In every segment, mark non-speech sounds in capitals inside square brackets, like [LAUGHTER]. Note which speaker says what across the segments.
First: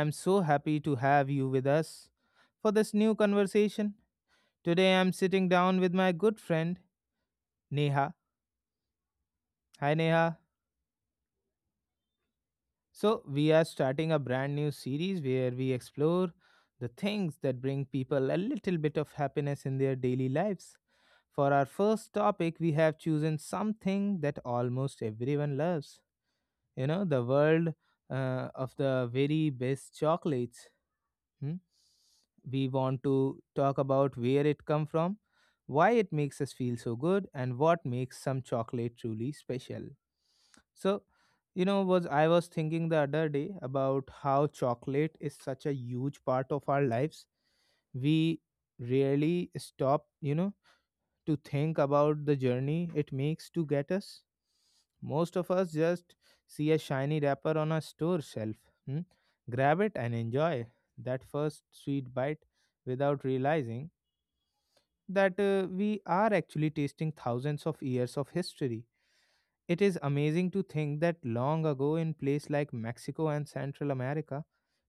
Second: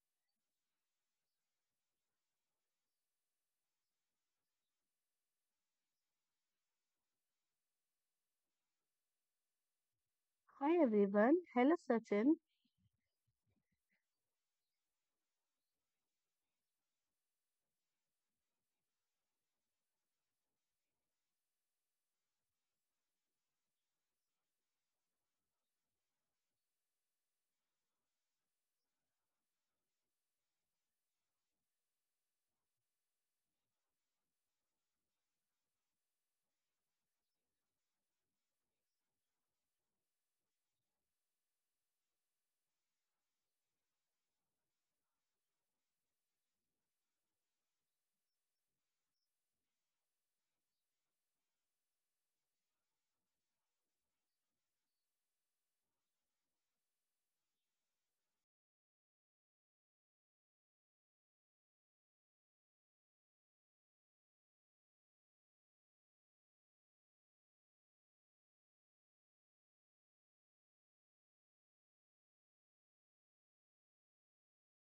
Speaker 1: am so happy to have you with us for this new conversation. Today I am sitting down with my good friend Neha. Hi Neha.
Speaker 2: Hi everyone. Hello Sachin.
Speaker 1: So, we are starting a brand new series where we explore the things that bring people a little bit of happiness in their daily lives. For our first topic, we have chosen something that almost everyone loves. You know, the world of the very best chocolates. Hmm? We want to talk about where it come from, why it makes us feel so good, and what makes some chocolate truly special. So, you know, was I was thinking the other day about how chocolate is such a huge part of our lives. We rarely stop, to think about the journey it makes to get us. Most of us just see a shiny wrapper on a store shelf, hmm, grab it, and enjoy that first sweet bite without realizing that we are actually tasting thousands of years of history. It is amazing to think that long ago, in places like Mexico and Central America,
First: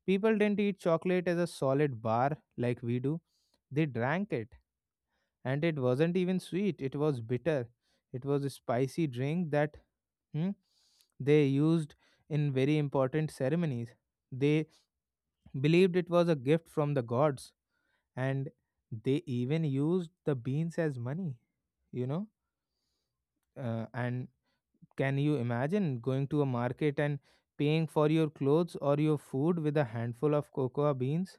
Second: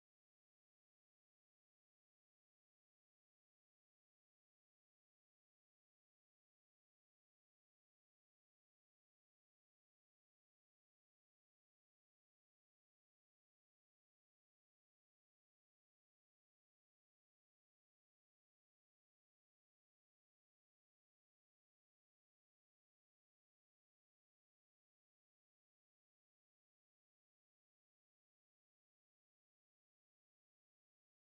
Speaker 1: people didn't eat chocolate as a solid bar like we do, they drank it, and it wasn't even sweet, it was bitter. It was a spicy drink that hmm, they used in very important ceremonies. They believed it was a gift from the gods, and they even used the beans as money you know and can you imagine going to a market and paying for your clothes or your food with a handful of cocoa beans?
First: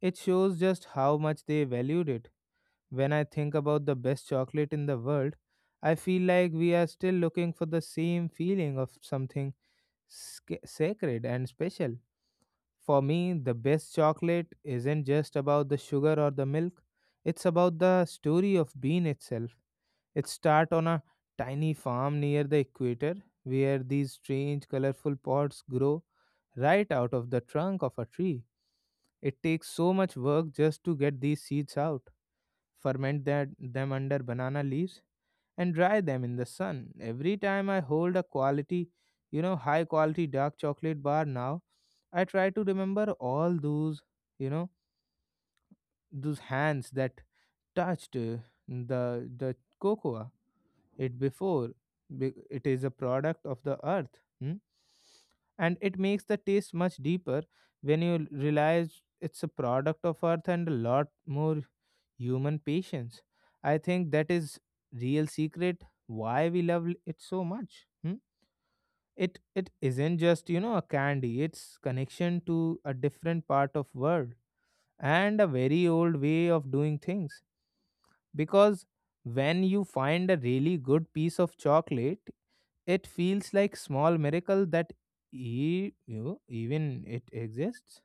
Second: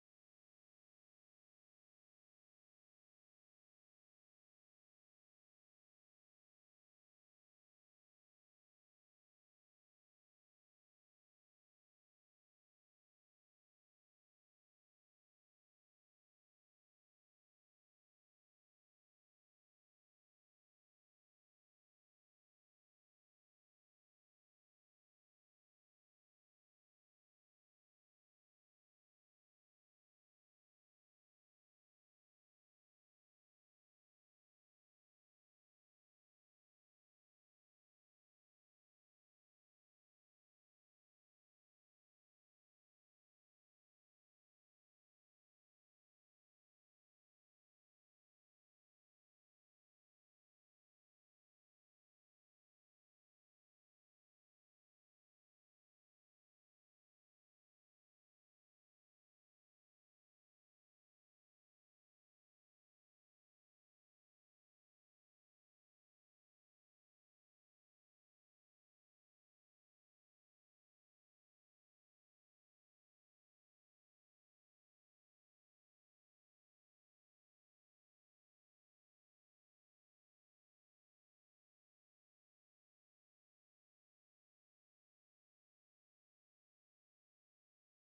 Speaker 1: It shows just how much they valued it. When I think about the best chocolate in the world, I feel like we are still looking for the same feeling of something sacred and special. For me, the best chocolate isn't just about the sugar or the milk, it's about the story of bean itself. It starts on a tiny farm near the equator where these strange colorful pods grow right out of the trunk of a tree. It takes so much work just to get these seeds out, ferment them under banana leaves, and dry them in the sun. Every time I hold a high quality dark chocolate bar now, I try to remember all you know, those hands that touched the cocoa it before. It is a product of the earth. Hmm? And it makes the taste much deeper when you realize it's a product of earth and a lot more human patience. I think that is real secret why we love it so much. Hmm? It isn't just a candy, it's connection to a different part of world and a very old way of doing things. Because when you find a really good piece of chocolate, it feels like small miracle that even it exists.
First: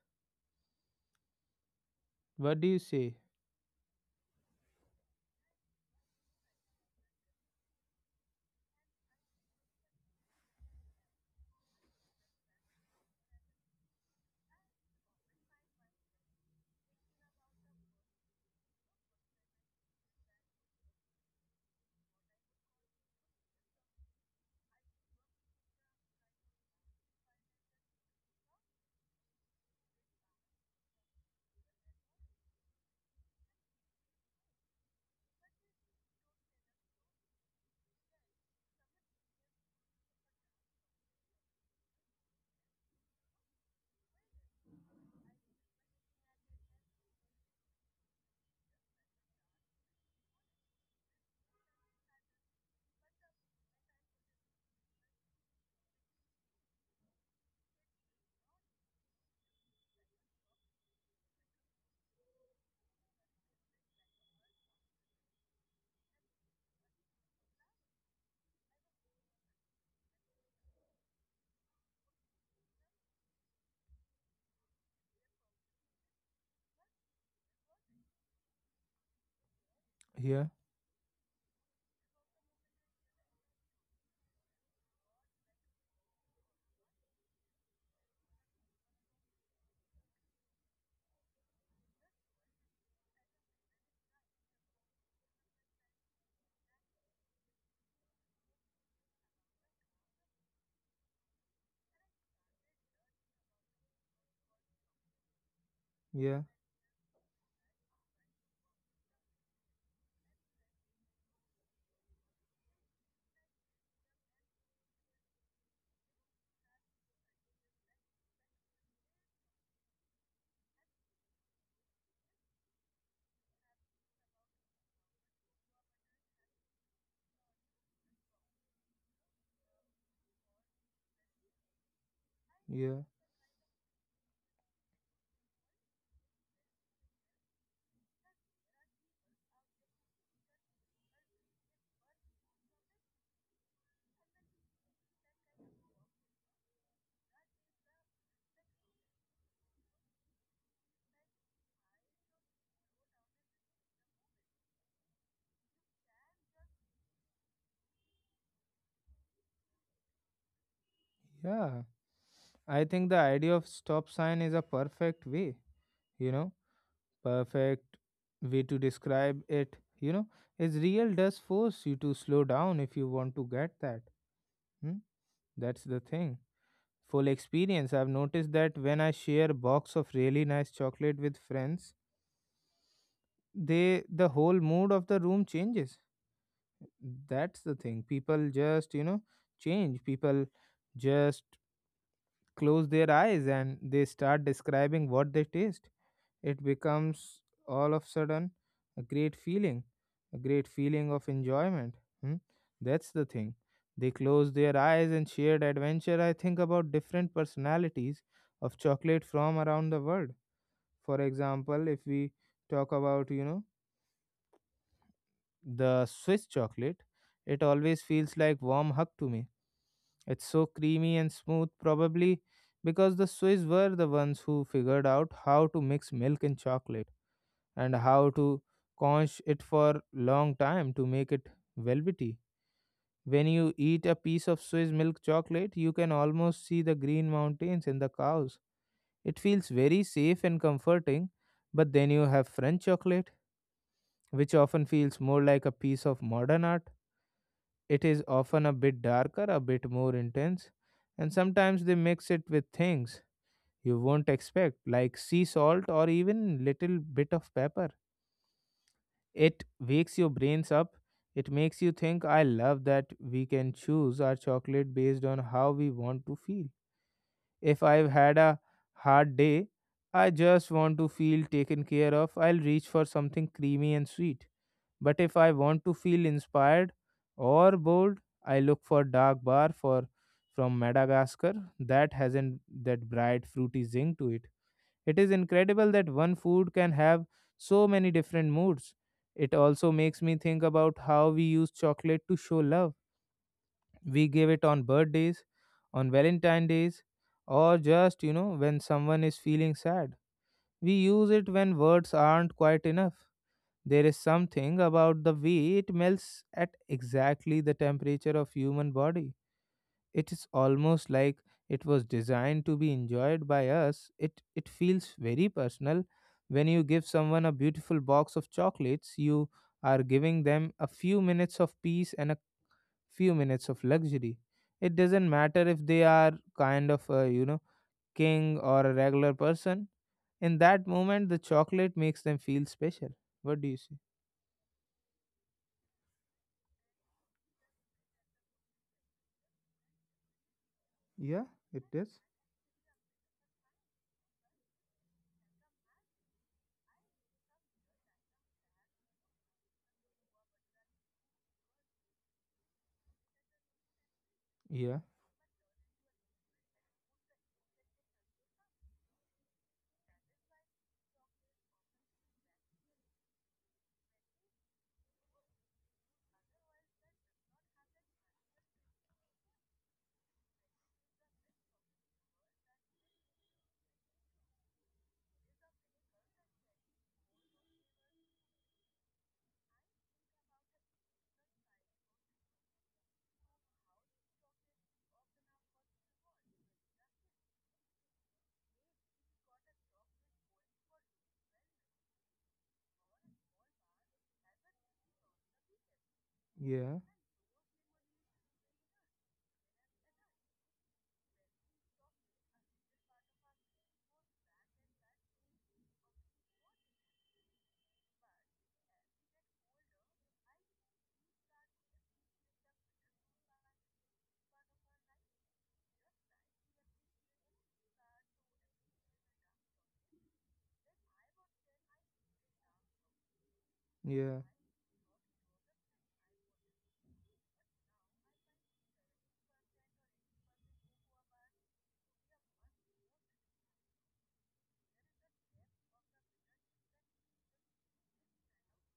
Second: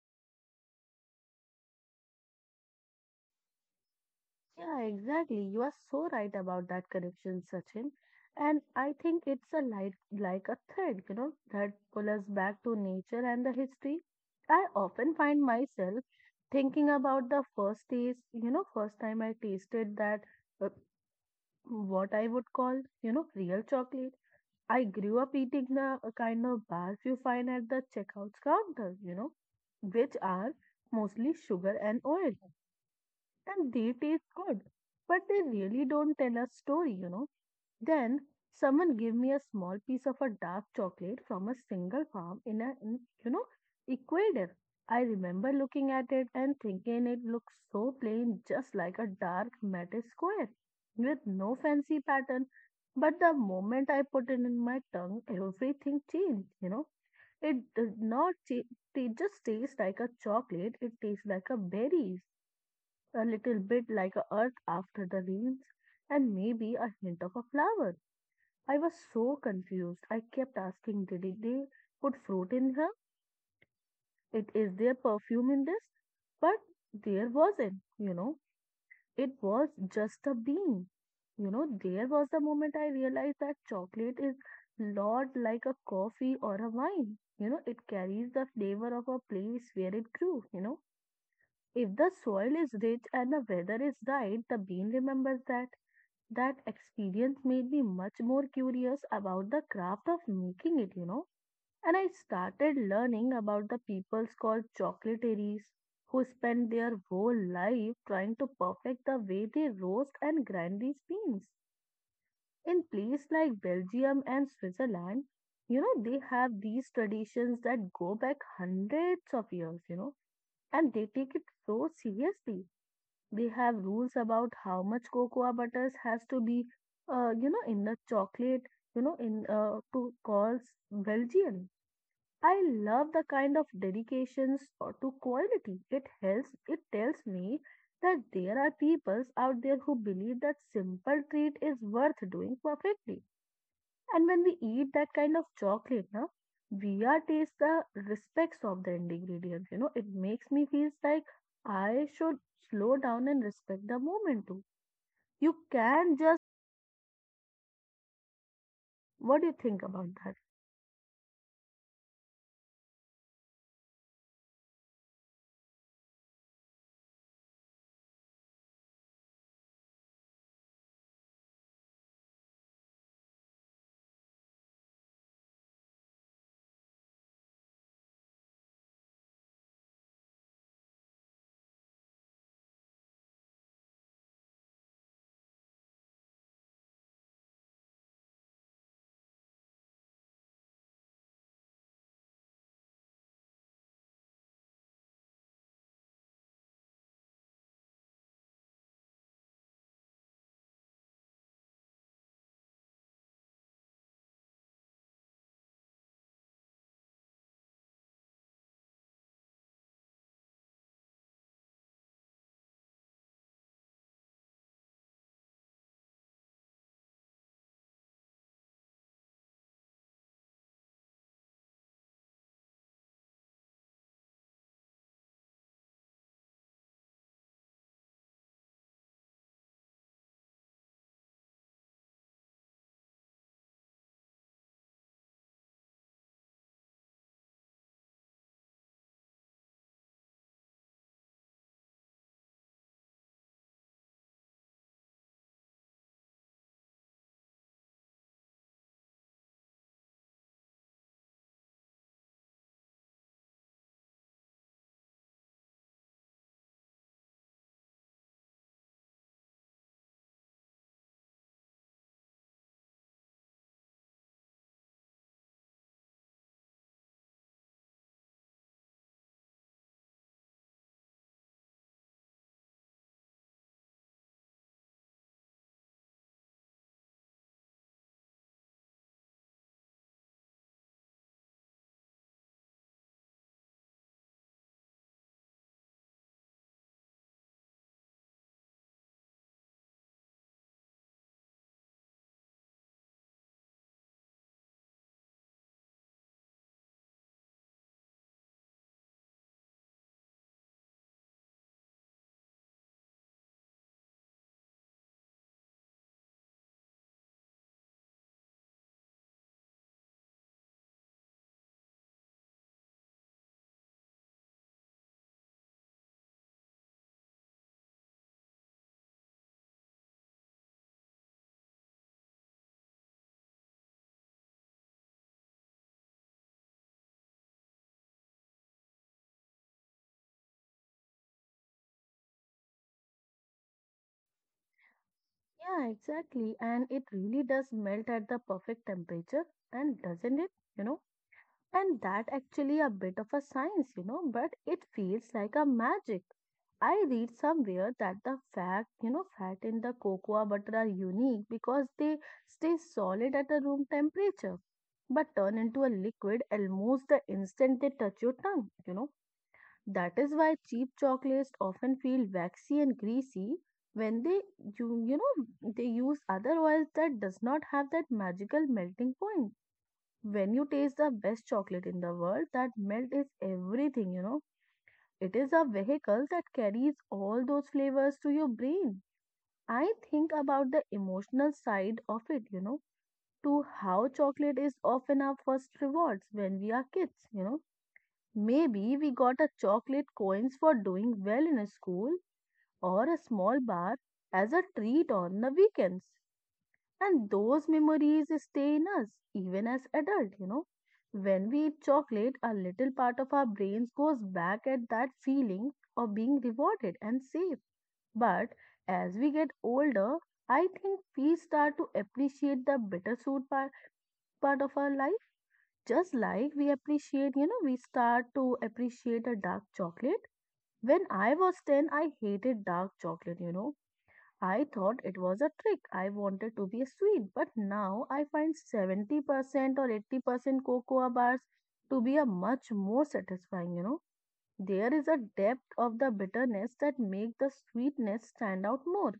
Speaker 1: What do you say?
Speaker 2: Yeah, exactly. You are so right about that connection, Sachin. And I think it's a light like a thread, that pulls us back to nature and the history. I often find myself thinking about the first taste, first time I tasted that uh, what I would call, real chocolate. I grew up eating the kind of bars you find at the checkout counter, which are mostly sugar and oil and they taste good, but they really don't tell a story. Then someone gave me a small piece of a dark chocolate from a single farm in a, in, you know, Ecuador. I remember looking at it and thinking it looks so plain, just like a dark matte square with no fancy pattern. But the moment I put it in my tongue, everything changed. It did not just taste like a chocolate, it tastes like a berries a little bit like a earth after the rains, and maybe a hint of a flower. I was so confused. I kept asking, they put fruit in her? It is there perfume in this? But there wasn't. It was just a
Speaker 1: Yeah,
Speaker 2: bean. There was the moment I realized that chocolate is lot like a coffee or a wine. It carries the flavor of a place where it grew. If the soil is rich and the weather is right, the bean remembers that. That experience made me much more curious about the craft of making it. And I started learning about the peoples called chocolateries who spend
Speaker 1: yeah,
Speaker 2: their whole life trying to perfect the way they roast and grind these beans. In places like Belgium and Switzerland, they have these traditions that go back hundreds of years, and they take it so seriously they have rules about how much cocoa butters has to be, in the chocolate, in to calls Belgian. I love the
Speaker 1: yeah.
Speaker 2: kind of dedications or to quality. It helps. It tells me that there are peoples out there who believe that simple treat is worth doing perfectly. And when we eat that kind of chocolate, na, we are taste the respects of the ingredient. It makes me feels like I should slow down and respect the moment too. You can just. What do you think about that?
Speaker 1: Yeah. I think the idea of stop sign is a perfect you know, perfect way to describe it, you know, it's real does force you to slow down if you want to get that. Hmm? That's the thing. Full experience. I've noticed that when I share a box of really nice chocolate with friends, the whole mood of the room changes. That's the thing. People just, you know, change. People just close their eyes and they start describing what they taste. It becomes all of a sudden a great feeling of enjoyment. Hmm? That's the thing. They close their eyes and shared adventure. I think about different personalities of chocolate from around the world. For example, if we talk about, you know, the Swiss chocolate, it always feels like warm hug to me. It's so creamy and smooth, probably because the Swiss were the ones who figured out how to mix milk and chocolate, and how to conch it for long time to make it velvety. When you eat a piece of Swiss milk chocolate, you can almost see the green mountains and the cows. It feels very safe and comforting, but then you have French chocolate, which often feels more like a piece of modern art. It is often a bit darker, a bit more intense, and sometimes they mix it with things you won't expect, like sea salt or even little bit of pepper. It wakes your brains up. It makes you think. I love that we can choose our chocolate based on how we want to feel. If I've had a hard day, I just want to feel taken care of. I'll reach for something creamy and sweet. But if I want to feel inspired or bold, I look for dark bar for from Madagascar that hasn't that bright fruity zing to it. It is incredible that one food can have so many different moods. It also makes me think about how we use chocolate to show love. We give it on birthdays, on Valentine days, or just, you know, when someone is feeling sad. We use it when words aren't quite enough. There is something about the way it melts at exactly the temperature of human body. It is almost like it was designed to be enjoyed by us. It feels very personal. When you give someone a beautiful box of chocolates, you are giving them a few minutes of peace and a few minutes of luxury. It doesn't matter if they are kind of a, you know, king or a regular person. In that moment, the chocolate makes them feel special. What do you say?
Speaker 2: Yeah, exactly. And it really does melt at the perfect temperature, and doesn't it? You know.
Speaker 1: Yeah,
Speaker 2: And
Speaker 1: it
Speaker 2: that
Speaker 1: is.
Speaker 2: actually a bit of a science, but it feels like a magic. I read somewhere that the fat, fat in the cocoa butter are unique because they stay solid at a room temperature,
Speaker 1: Yeah,
Speaker 2: but turn into a liquid almost the instant they touch your tongue. That is why cheap chocolates often feel waxy and greasy when they you you know they use other oils that does not have that magical melting point when you taste the best chocolate in the world, that melt is everything. It is a vehicle that carries all those flavors to your brain. I think about the emotional side of it, to how chocolate is often our first rewards when we are kids. Maybe we got a chocolate coins for doing well in a school or a small bar as a treat on the weekends.
Speaker 1: yeah,
Speaker 2: And those memories stay in us even as adult. When we eat chocolate, a little part of our brains goes back at that feeling of being rewarded and safe. But as we get older, I think we start to appreciate the bittersweet part of our life. Just like we appreciate, we start to appreciate a dark chocolate. When I was 10, I hated dark chocolate. I
Speaker 1: yeah,
Speaker 2: thought it was a trick. I wanted to be sweet, but now I find 70% or 80% cocoa bars to be a much more satisfying. There is a depth of the bitterness that make the sweetness stand out more.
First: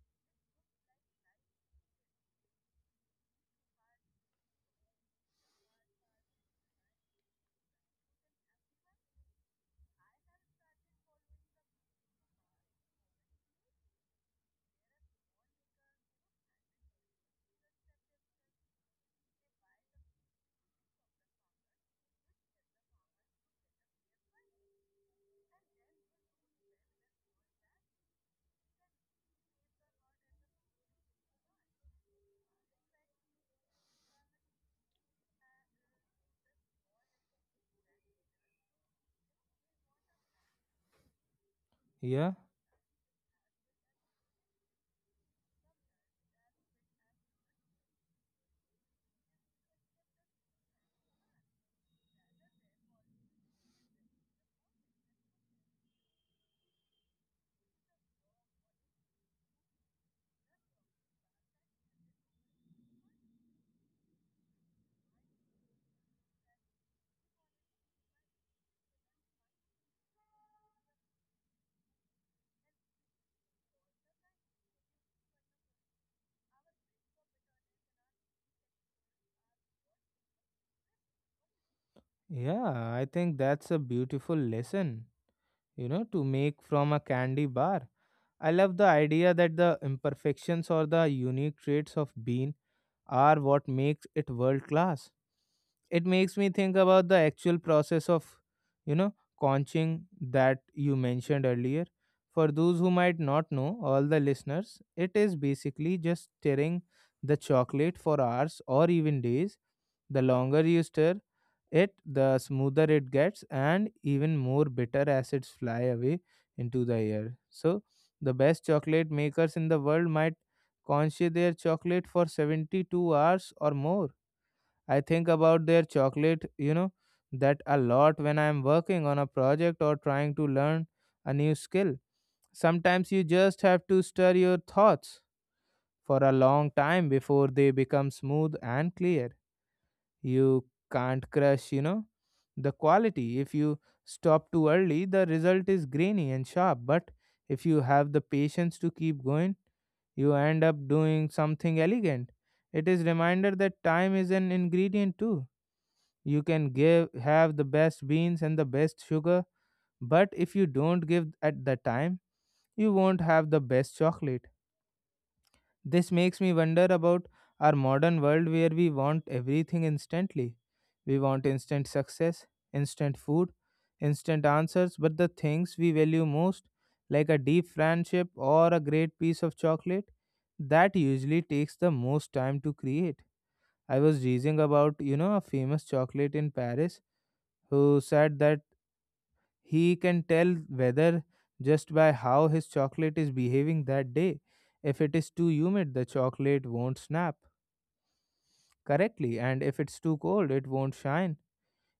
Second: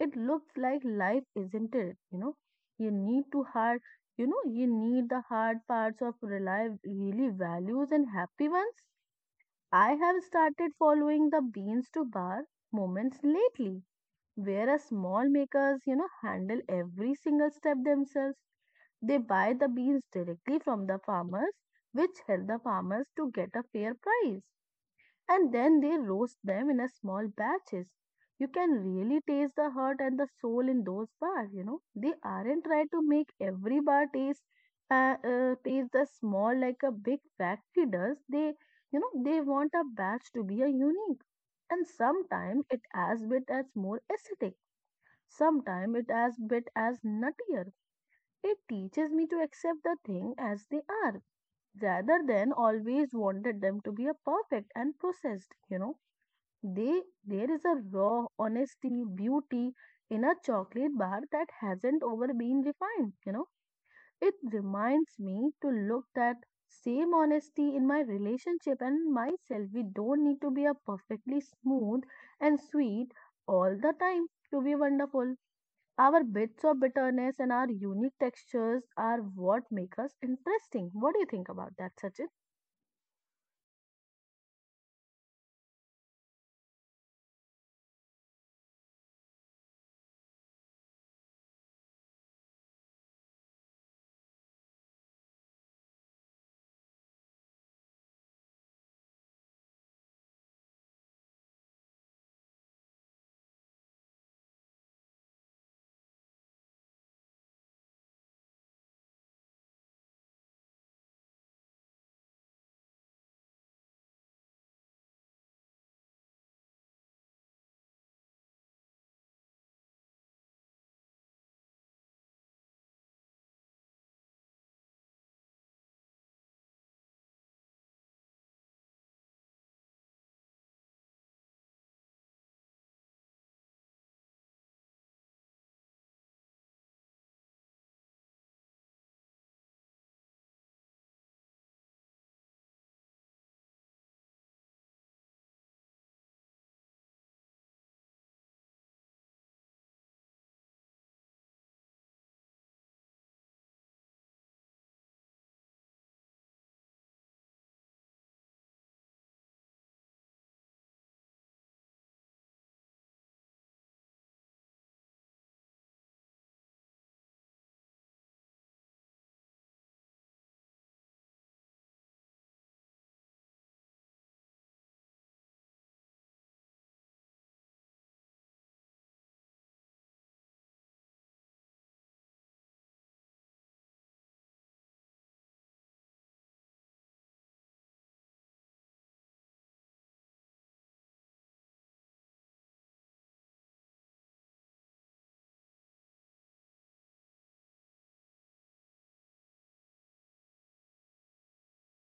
Speaker 2: It looks like life, isn't it? You need to hard, you need the hard parts of life really values and happy ones. I have started following the beans to bar moments lately whereas small makers, handle every single step themselves. They buy the beans directly from the farmers, which help the farmers to get a fair price. And then they roast them in a small batches. You can really taste the heart and the soul in those bars. They aren't trying to make every bar taste taste the small like a big factory does. They want a batch to be a unique and
Speaker 1: yeah,
Speaker 2: sometimes it as bit as more acidic. Sometimes it as bit as nuttier. It teaches me to accept the thing as they are, rather than always wanted them to be a perfect and processed. They there is a raw honesty, beauty in a chocolate bar that hasn't over been refined. It reminds me to look that same honesty in my relationship and myself. We don't need to be a perfectly smooth and sweet all the time to be wonderful. Our bits of bitterness and our unique textures are what make us interesting. What do you think about that, Sachin?
Speaker 1: yeah. I think that's a beautiful lesson, you know, to make from a candy bar. I love the idea that the imperfections or the unique traits of bean are what makes it world class. It makes me think about the actual process of, you know, conching that you mentioned earlier. For those who might not know, all the listeners, it is basically just stirring the chocolate for hours or even days. The longer you stir it, the smoother it gets, and even more bitter acids fly away into the air. So, the best chocolate makers in the world might congeal their chocolate for 72 hours or more. I think about their chocolate, you know, that a lot when I am working on a project or trying to learn a new skill. Sometimes you just have to stir your thoughts for a long time before they become smooth and clear. You can't crush, you know, the quality. If you stop too early, the result is grainy and sharp. But if you have the patience to keep going, you end up doing something elegant. It is reminder that time is an ingredient too. You can give have the best beans and the best sugar, but if you don't give at the time, you won't have the best chocolate. This makes me wonder about our modern world where we want everything instantly. We want instant success, instant food, instant answers, but the things we value most, like a deep friendship or a great piece of chocolate, that usually takes the most time to create. I was reading about, you know, a famous chocolate in Paris who said that he can tell whether just by how his chocolate is behaving that day. If it is too humid, the chocolate won't snap correctly, and if it's too cold, it won't shine.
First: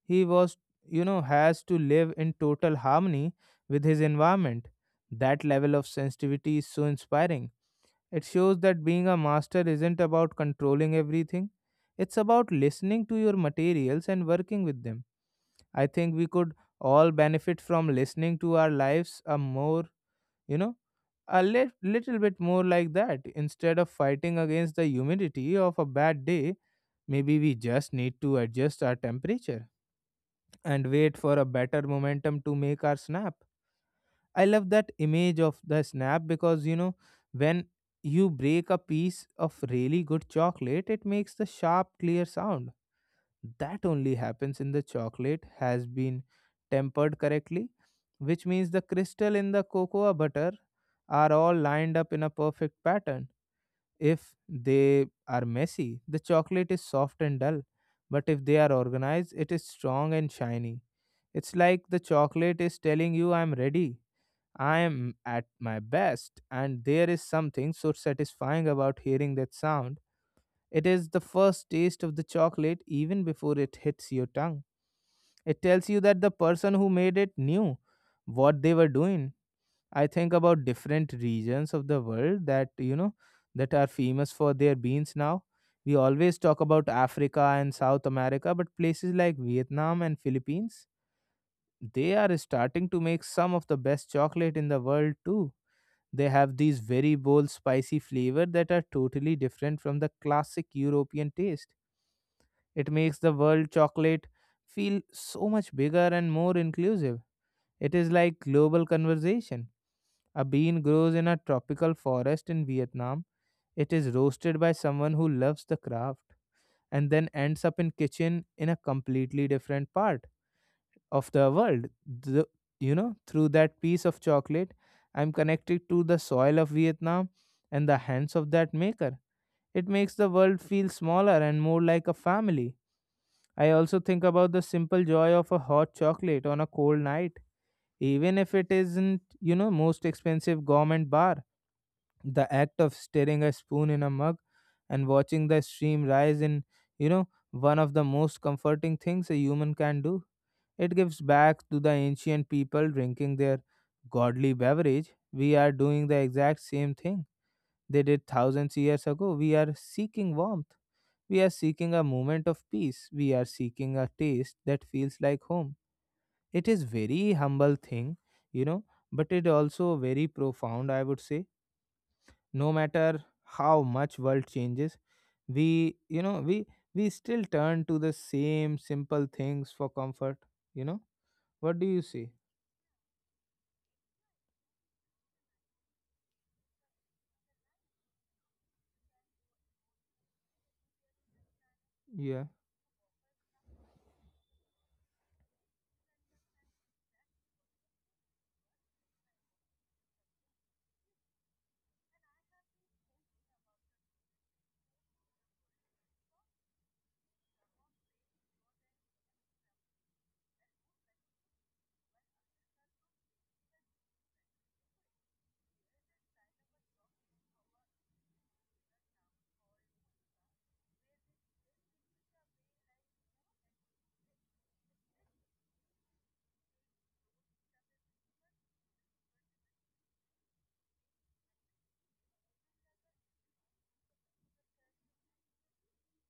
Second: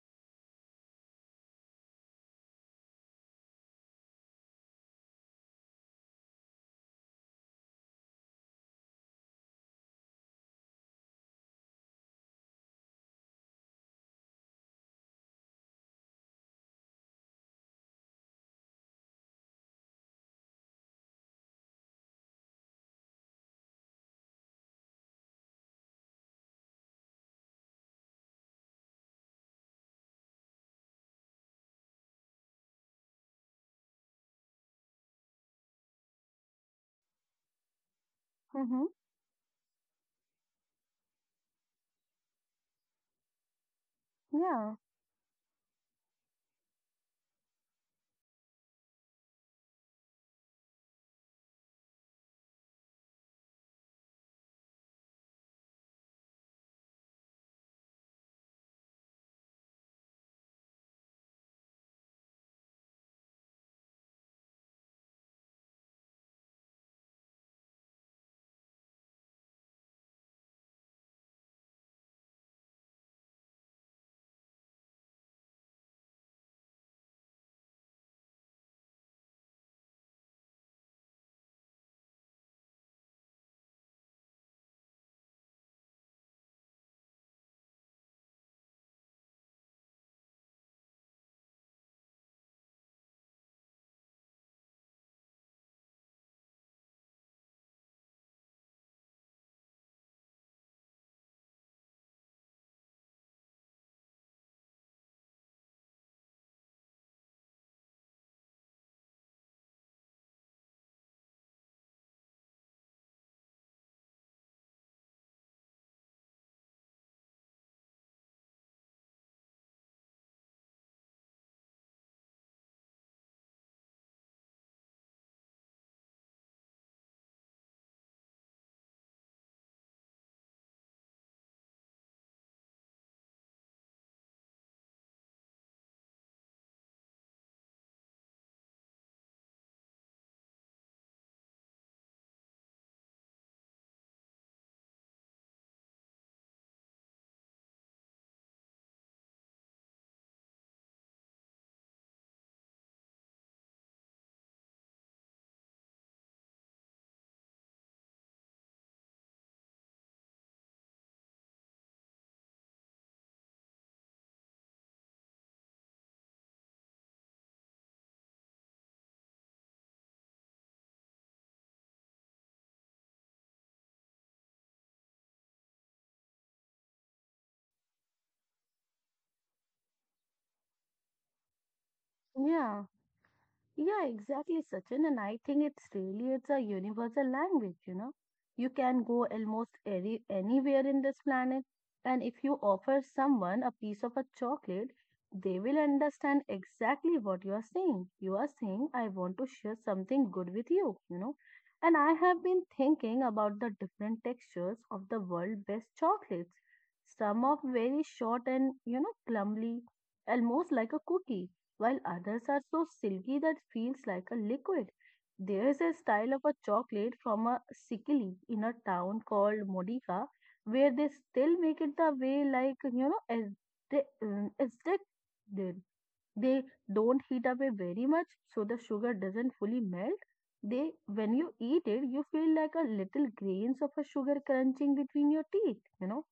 Speaker 1: He was, you know, has to live in total harmony with his environment. That level of sensitivity is so inspiring. It shows that being a master isn't about controlling everything, it's about listening to your materials and working with them. I think we could all benefit from listening to our lives a more, you know, a little bit more like that. Instead of fighting against the humidity of a bad day, maybe we just need to adjust our temperature and wait for a better momentum to make our snap. I love that image of the snap because, you know, when you break a
Speaker 2: Mm-hmm.
Speaker 1: piece of really good chocolate, it makes the sharp, clear sound that only happens in
Speaker 2: Yeah.
Speaker 1: the chocolate has been tempered correctly, which means the crystal in the cocoa butter are all lined up in a perfect pattern. If they are messy, the chocolate is soft and dull, but if they are organized, it is strong and shiny. It's like the chocolate is telling you, I'm ready, I am at my best, and there is something so satisfying about hearing that sound. It is the first taste of the chocolate even before it hits your tongue. It tells you that the person who made it knew what they were doing. I think about different regions of the world that, you know, that are famous for their beans now. We always talk about Africa and South America, but places like Vietnam and Philippines, they are starting to make some of the best chocolate in the world too. They have these very bold spicy flavor that are totally different from the classic European taste. It makes the world chocolate feel so much bigger and more inclusive. It is like global conversation. A bean grows in a tropical forest in Vietnam. It is roasted by someone who loves the craft and then ends up in kitchen in a completely different part of the world. The, through that piece of chocolate, I'm connected to the soil of Vietnam and the hands of that maker. It makes the world feel smaller and more like a family. I also think about the simple joy of a hot chocolate on a cold night, even if it isn't most expensive gourmet bar. The act of stirring a spoon in a mug and watching the stream rise in, one of the most comforting things a human can do. It gives back to the ancient people drinking their godly beverage. We are doing the exact same thing they did thousands years ago. We are seeking warmth. We are seeking a moment of peace. We are seeking a taste that feels like home. It is very humble thing, you know, but it also very profound, I would say. No matter how much world changes, we, you know, we still turn to the same simple things for comfort, you know. What do you say?
Speaker 2: Yeah. Yeah, exactly, Sachin. And I think it's really it's a universal language, you know. You can go almost anywhere in this planet, and if
Speaker 1: Yeah.
Speaker 2: you offer someone a piece of a chocolate, they will understand exactly what you are saying. You are saying, I want to share something good with you, you know. And I have been thinking about the different textures of the world best chocolates. Some are very short and, clumsy, almost like a cookie while others are so silky that feels like a liquid. There is a style of a chocolate from a Sicily in a town called Modica where they still make it the way like as they did. They don't heat up it very much so the sugar doesn't fully melt. They when you eat it you feel like a little grains of a sugar crunching between your teeth,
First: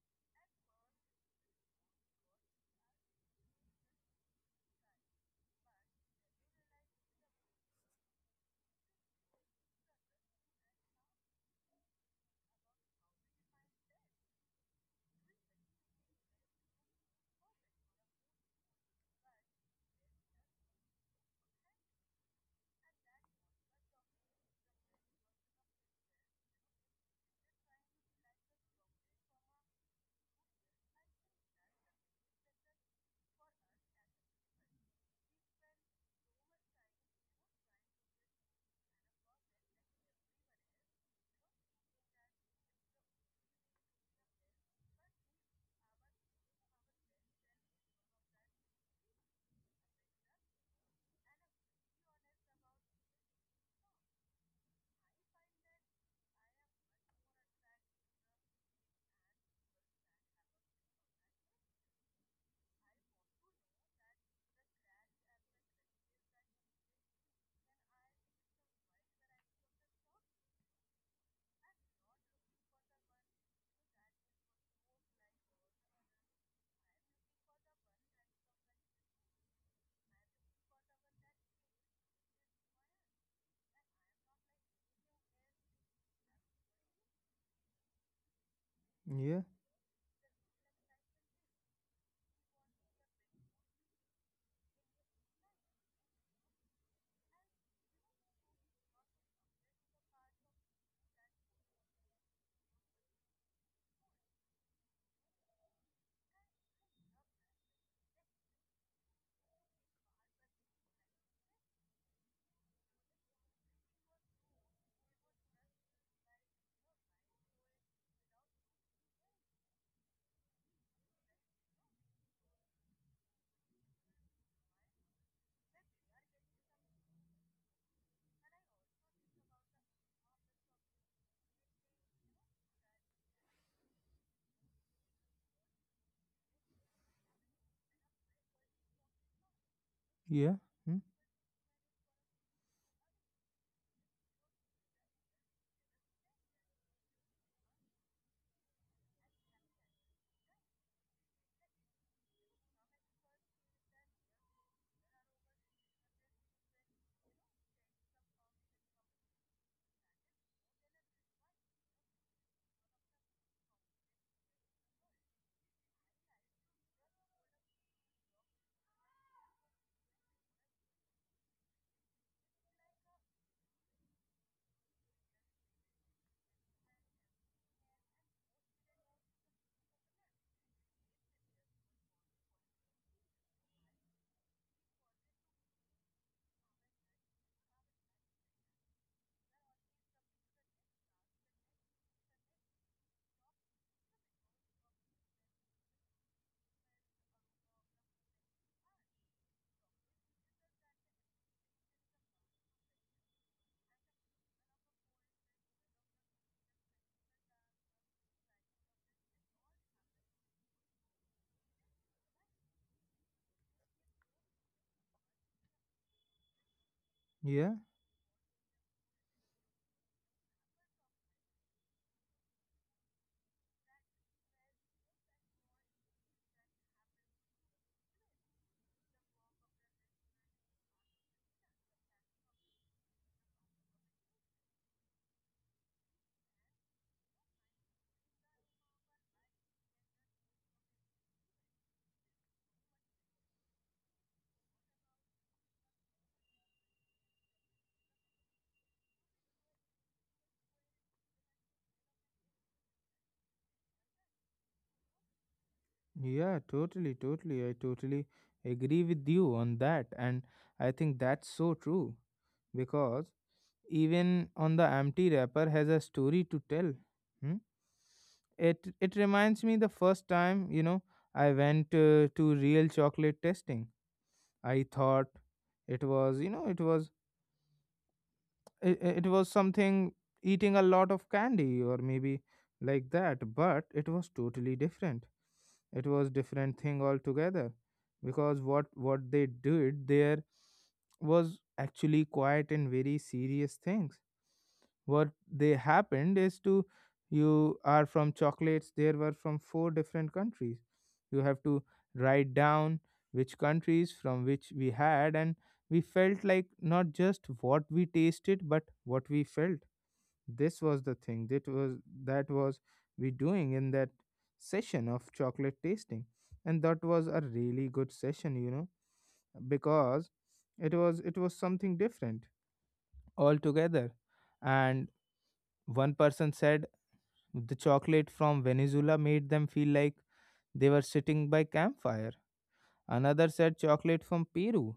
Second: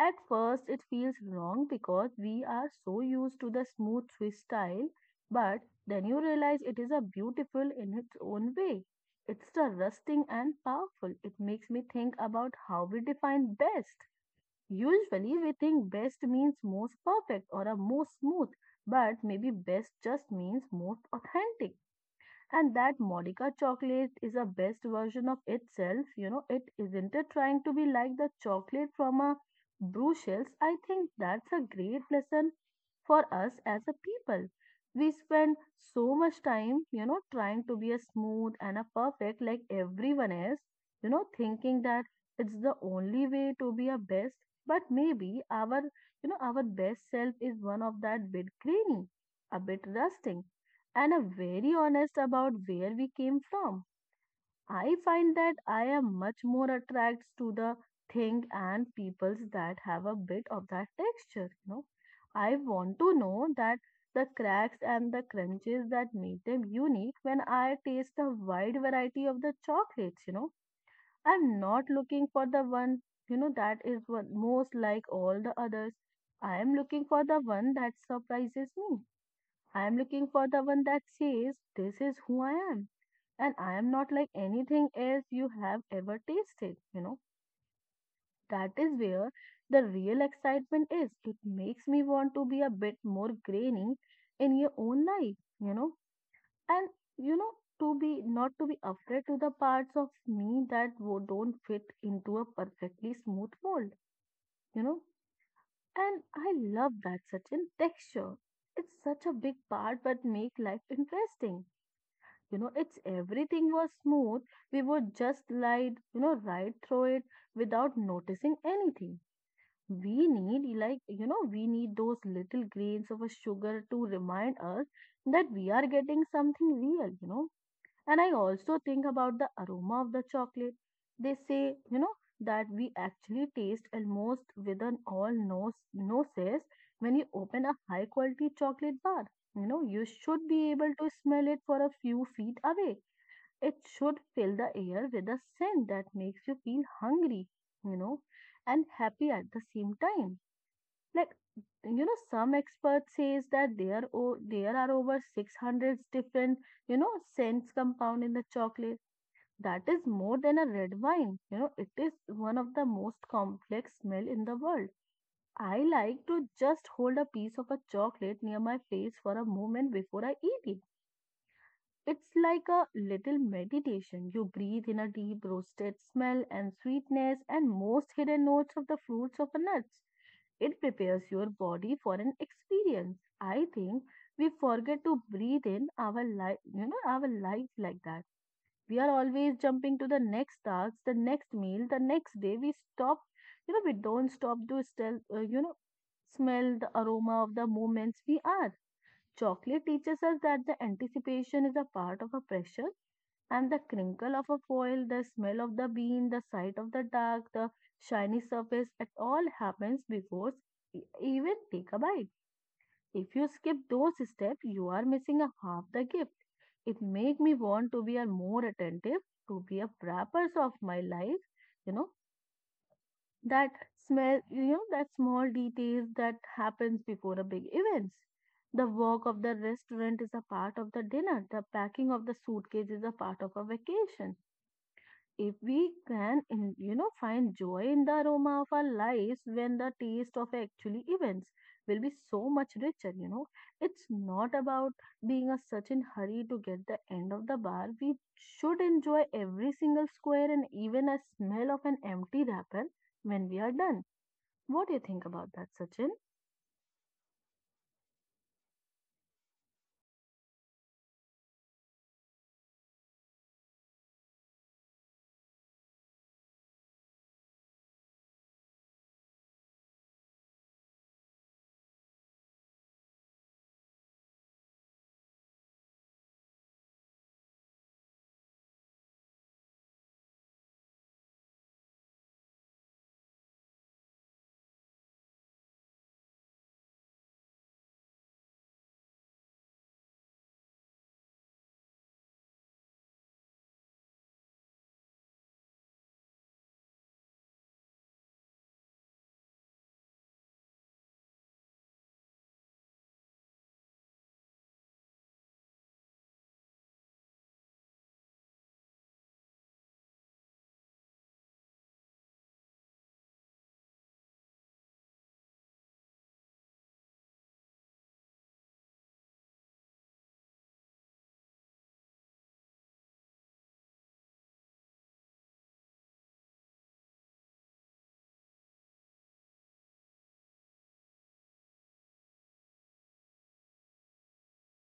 Speaker 2: at first, it feels wrong because we are so used to the smooth freestyle, but then you realize it is a beautiful in its own way. It's the rusting and powerful. It makes me think about how we define best. Usually, we think best means most perfect or a most smooth, but maybe best just means most authentic and that Monica chocolate is a best version of itself. You know, it isn't it trying to be like the chocolate from a Brussels. I think that's a great lesson for us as a people. We spend so much time, trying to be a smooth and a perfect like everyone else, thinking that it's the only way to be a best. But maybe our best self is one of that bit grainy, a bit rusting and are very honest about where we came from. I find that I am much more attracted to the thing and peoples that have a bit of that texture. I want to know that the cracks and the crunches that make them unique when I taste a wide variety of the chocolates. I'm not looking for the one, that is one most like all the others. I am looking for the one that surprises me. I am looking for the one that says, This is who I am, and I am not like anything else you have ever tasted. That is where
Speaker 1: Yeah.
Speaker 2: the real excitement is. It makes me want to be a bit more grainy in your own life, and you know, to be not to be afraid to the parts of me that don't fit into a perfectly smooth mold, you know. And I love that such in texture. It's such a big part but make life interesting. It's everything was smooth. We would just glide right through it without noticing anything. We need those little grains of a sugar to remind us that we are getting something real. And I also think about the aroma of the chocolate. They say you know that we actually taste almost with an all noses when you open a high quality chocolate bar. You should
Speaker 1: Yeah.
Speaker 2: be able
Speaker 1: Hmm?
Speaker 2: to smell it for a few feet away it Should fill the air with a scent that makes you feel hungry, you know, and happy at the same time. Like, some experts says that there are over 600 different, scents compound in the chocolate. That is more than a red wine. It is one of the most complex smell in the world. I like to just hold a piece of a chocolate near my face for a moment before I eat it. It's like a little meditation. You breathe in a deep roasted smell and sweetness and most hidden notes of the fruits of the nuts. It prepares your body for an experience. I think we forget to breathe in our life, our life like that. We are always jumping to the next task, the next meal, the next day. We stop, we don't stop to still, smell the aroma of the moments we are. Chocolate teaches us that the anticipation is a part of a pressure, and the crinkle of a foil, the smell of the bean, the sight of the duck, the shiny surface, it all happens before even take a bite. If you skip those steps, you are missing a half the gift. It make me
Speaker 1: Yeah.
Speaker 2: want to be a more attentive, to be a wrappers of my life, you know, that smell, that small details that happens before a big events. The work of the restaurant is a part of the dinner. The packing of the suitcase is a part of a vacation. If we can in, find joy in the aroma of our lives when the taste of actually events will be so much richer. It's not about being a such in hurry to get the end of the bar. We should enjoy every single square and even a smell of an empty wrapper when we are done. What do you think about that, Sachin?
Speaker 1: Yeah, totally, totally. I totally agree with you on that. And I think that's so true because even on the empty wrapper has a story to tell. Hmm? It reminds me the first time, I went to real chocolate testing. I thought it was, it was it, it was something eating a lot of candy or maybe like that, but it was totally different. It was different thing altogether because what they did there was actually quite and very serious things. What they happened is to you are from chocolates there were from four different countries. You have to write down which countries from which we had, and we felt like not just what we tasted, but what we felt. This was the thing that was we doing in that session of chocolate tasting, and that was a really good session, you know, because it was something different altogether. And one person said the chocolate from Venezuela made them feel like they were sitting by campfire. Another said chocolate from Peru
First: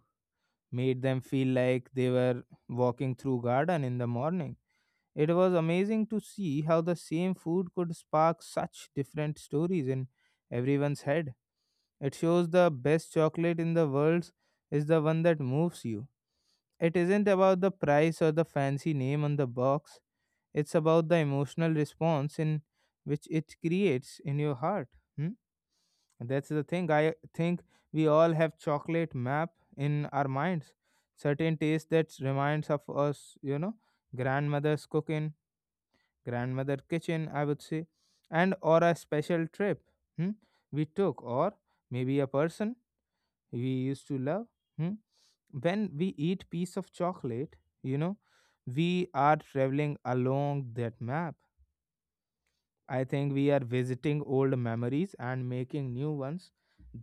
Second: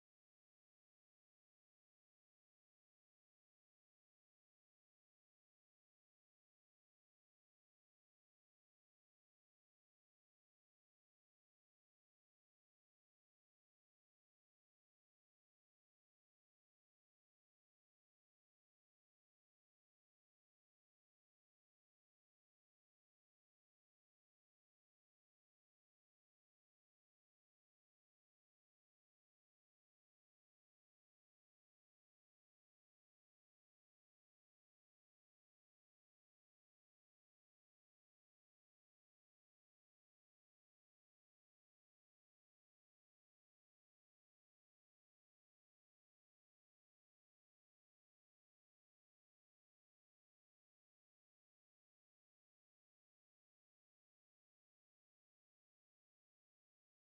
Speaker 1: made them feel like they were walking through garden in the morning. It was amazing to see how the same food could spark such different stories in everyone's head. It shows the best chocolate in the world is the one that moves you. It isn't about the price or the fancy name on the box. It's about the emotional response in which it creates in your heart. Hmm? That's the thing. I think we all have chocolate map in our minds. Certain taste that reminds of us, you know, grandmother's cooking, grandmother kitchen, I would say, and or a special trip, hmm, we took, or maybe a person we used to love. Hmm? When we eat piece of chocolate, you know, we are traveling along that map. I think we are visiting old memories and making new ones.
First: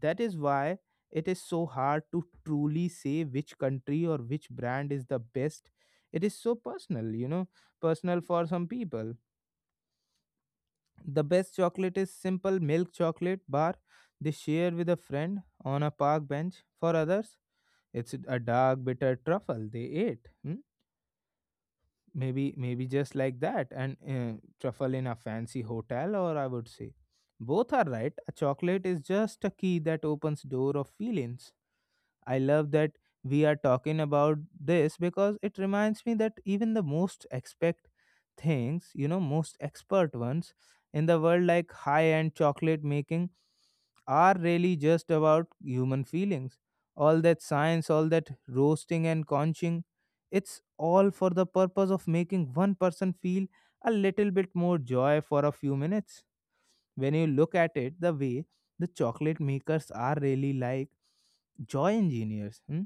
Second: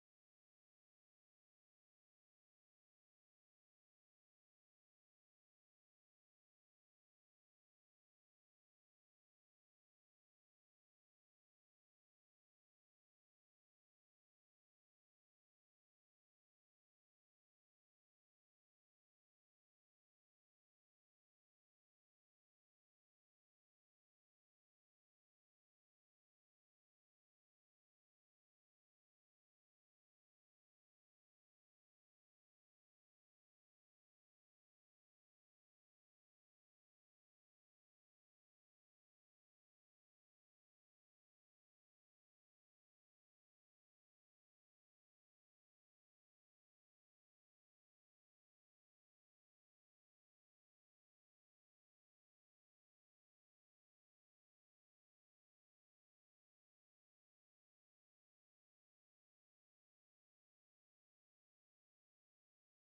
Speaker 1: That is why it is so hard to truly say which country or which brand is the best. It is so personal, you know, personal for some people. The best chocolate is simple milk chocolate bar they share with a friend on a park bench. For others, it's a dark, bitter truffle they ate. Hmm? Maybe just like that and truffle in a fancy hotel, or I would say both are right. A chocolate is just a key that opens door of feelings. I love that we are talking about this because it reminds me that even the most expect things, you know, most expert ones in the world, like high end chocolate making, are really just about human feelings. All that science, all that roasting and conching, it's all for the purpose of making one person feel a little bit more joy for a few minutes. When you look at it the way, the chocolate makers are really like joy engineers. Hmm?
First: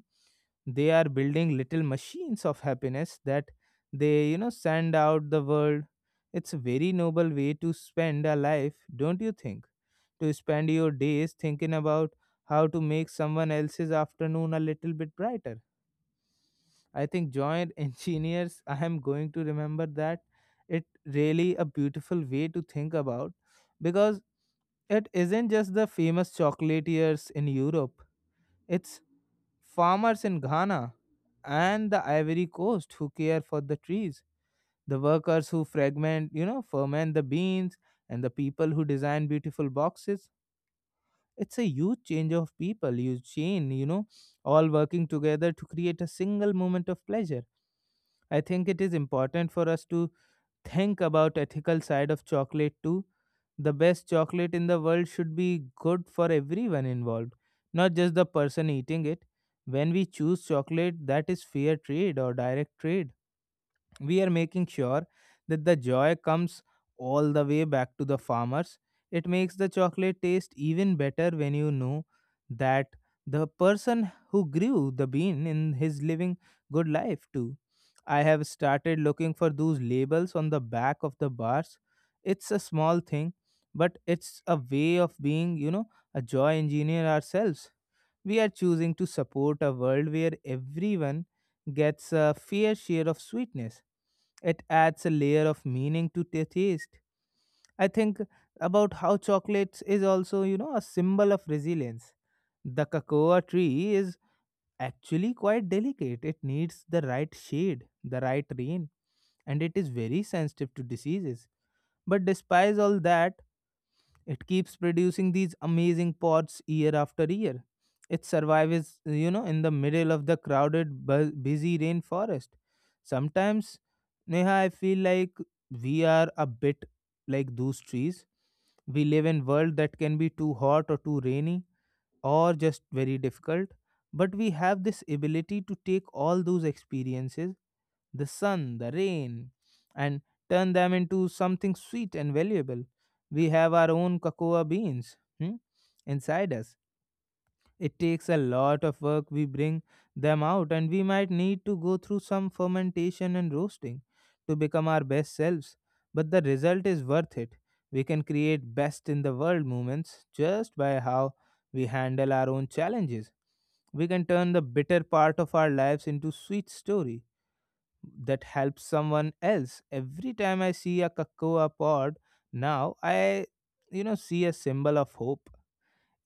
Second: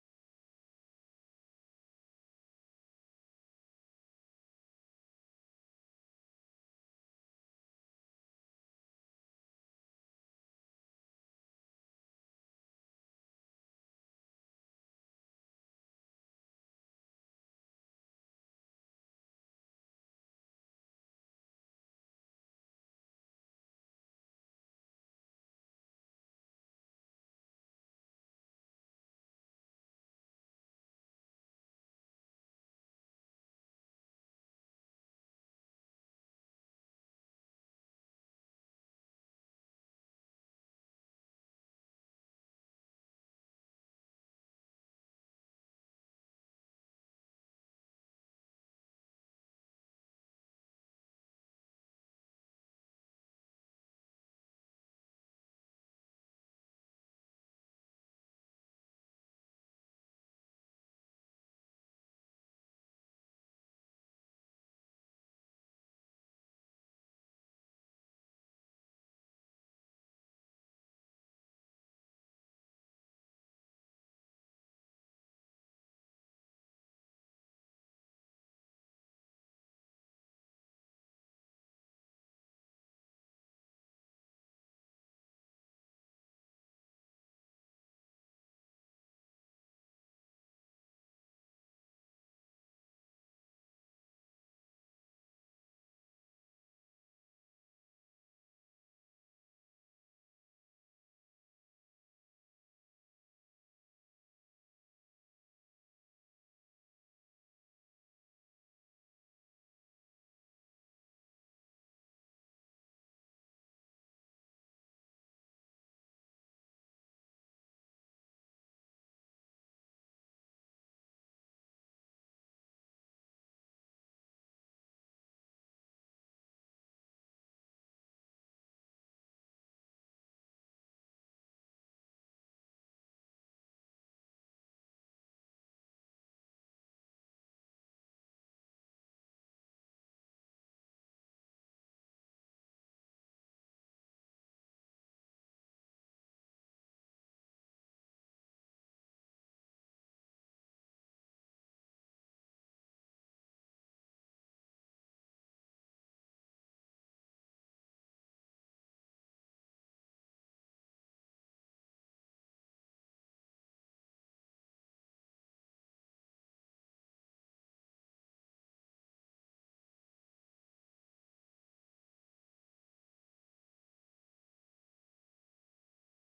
Speaker 1: They are building little machines of happiness that they send out the world. It's a very noble way to spend a life, don't you think, to spend your days thinking about how to make someone else's afternoon a little bit brighter. I think joint [LAUGHS] engineers, I am going to remember that. It really a beautiful way to think about because it isn't just the famous chocolatiers in Europe, it's farmers in Ghana and the Ivory Coast who care for the trees, the workers who ferment the beans, and the people who design beautiful boxes. It's a huge change of people, huge chain, you know, all working together to create a single moment of pleasure. I think it is important for us to think about ethical side of chocolate too. The best chocolate in the world should be good for everyone involved, not just the person eating it. When we choose chocolate that is fair trade or direct trade, we are making sure that the joy comes all the way back to the farmers. It makes the chocolate taste even better when you know that the person who grew the bean in his living good life too. I have started looking for those labels on the back of the bars. It's a small thing, but it's a way of being, you know, a joy engineer ourselves. We are choosing to support a world where everyone gets a fair share of sweetness. It adds a layer of meaning to the taste. I think about how chocolates is also, you know, a symbol of resilience. The cocoa tree is actually quite delicate. It needs the right shade, the right rain, and it is very sensitive to diseases. But despite all that, it keeps producing these amazing pods year after year. It survives, you know, in the middle of the crowded, busy rainforest. Sometimes, Neha, I feel like we are a bit like those trees. We live in world that can be too hot or too rainy or just very difficult. But we have this ability to take all those experiences, the sun, the rain, and turn them into something sweet and valuable. We have our own cocoa beans, hmm, inside us. It takes a lot of work. We bring them out, and we might need to go through some fermentation and roasting to become our best selves. But the result is worth it. We can create best in the world moments just by how we handle our own challenges. We can turn the bitter part of our lives into sweet story that helps someone else. Every time I see a cocoa pod, now I, you know, see a symbol of hope.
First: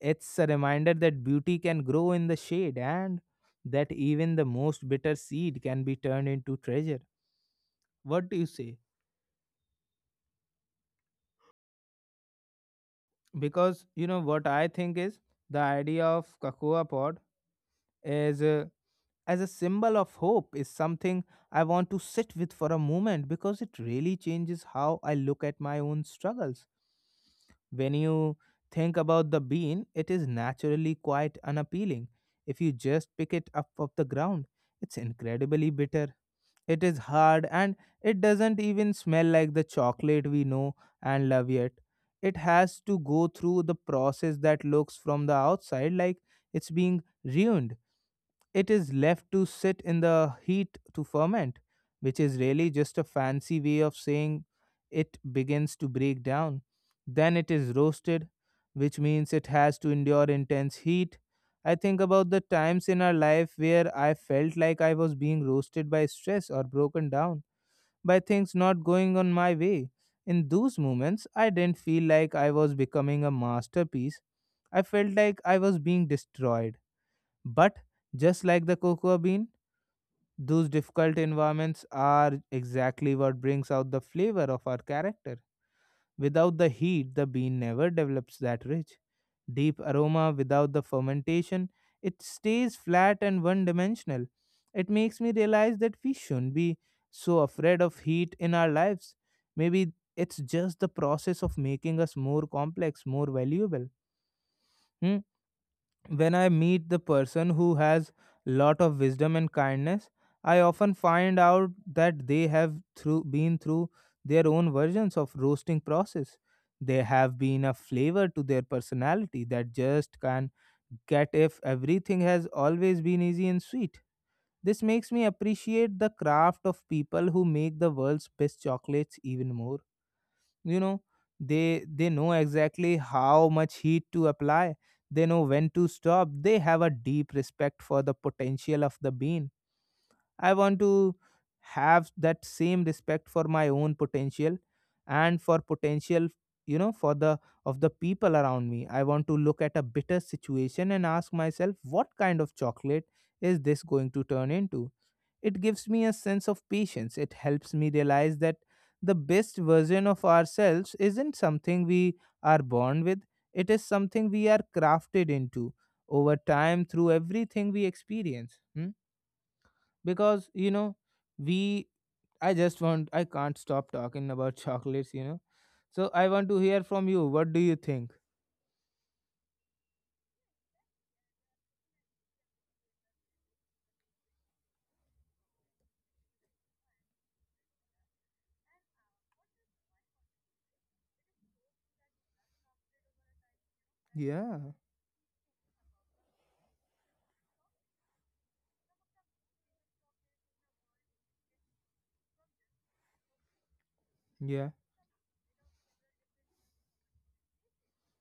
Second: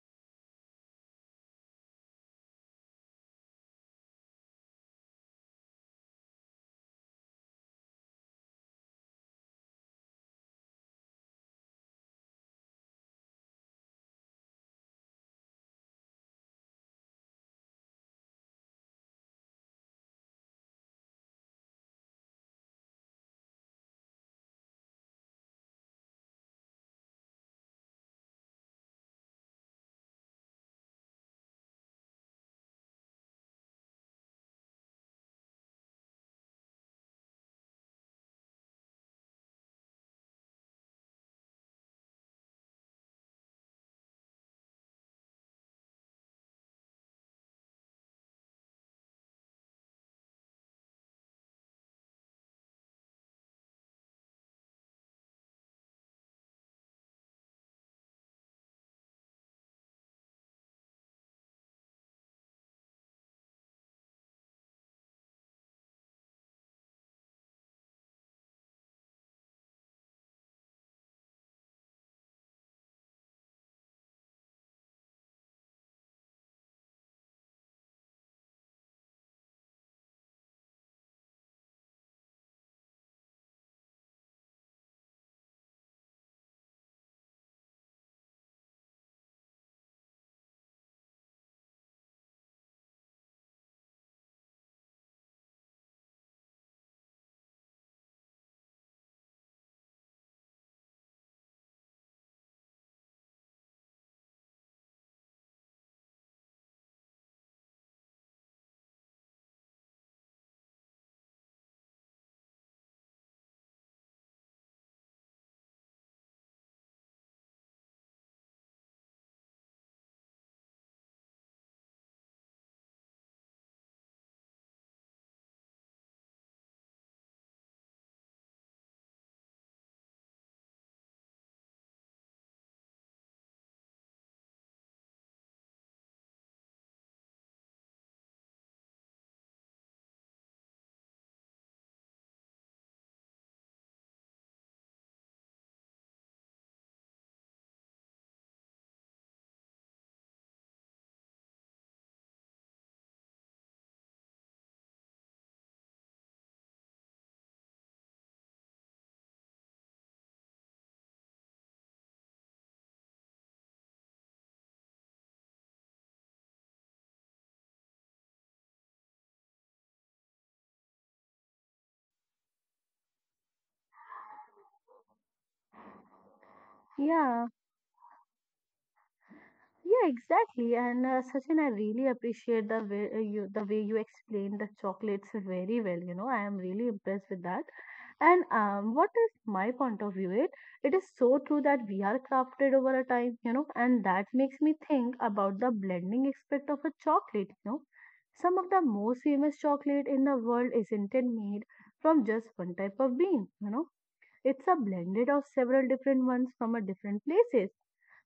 Speaker 1: It's a reminder that beauty can grow in the shade and that even the most bitter seed can be turned into treasure. What do you say? Because you know what I think is the idea of cocoa pod is, as a symbol of hope is something I want to sit with for a moment because it really changes how I look at my own struggles. When you think about the bean, it is naturally quite unappealing if you just pick it up off the ground. It's incredibly bitter. It is hard and it doesn't even smell like the chocolate we know and love yet. It has to go through the process that looks from the outside like it's being ruined. It is left to sit in the heat to ferment, which is really just a fancy way of saying it begins to break down. Then it is roasted, which means it has to endure intense heat. I think about the times in our life where I felt like I was being roasted by stress or broken down by things not going on my way. In those moments, I didn't feel like I was becoming a masterpiece. I felt like I was being destroyed, but just like the cocoa bean, those difficult environments are exactly what brings out the flavor of our character. Without the heat, the bean never develops that rich, deep aroma. Without the fermentation, it stays flat and one dimensional. It makes me realize that we shouldn't be so afraid of heat in our lives. Maybe it's just the process of making us more complex, more valuable. Hmm? When I meet the person who has lot of wisdom and kindness, I often find out that they have through been through their own versions of roasting process. They have been a flavor to their personality that just can get if everything has always been easy and sweet. This makes me appreciate the craft of people who make the world's best chocolates even more. You know they they know exactly how much heat to apply. They know when to stop. They have a deep respect for the potential of the bean. I want to have that same respect for my own potential and for potential you know for the of the people around me. I want to look at a bitter situation and ask myself what kind of chocolate is this going to turn into. It gives me a sense of patience. It helps me realize that the best version of ourselves isn't something we are born with, it is something we are crafted into over time through everything we experience. Hmm? Because, you know, we, I just want, I can't stop talking about [LAUGHS] chocolates. So I want to hear from you.
Speaker 2: Yeah,
Speaker 1: What do you think?
Speaker 2: yeah, exactly. And Sachin, I really appreciate the way you the way you explained the chocolates very well. I am really impressed with that. And what is my point of view? It is so true that we are crafted over a time. And that makes
Speaker 1: Yeah,
Speaker 2: me think about the blending aspect of a chocolate. Some of the most famous chocolate in the world isn't it made from just one type of bean. You know,
Speaker 1: yeah,
Speaker 2: it's a blended of several different ones from a different places.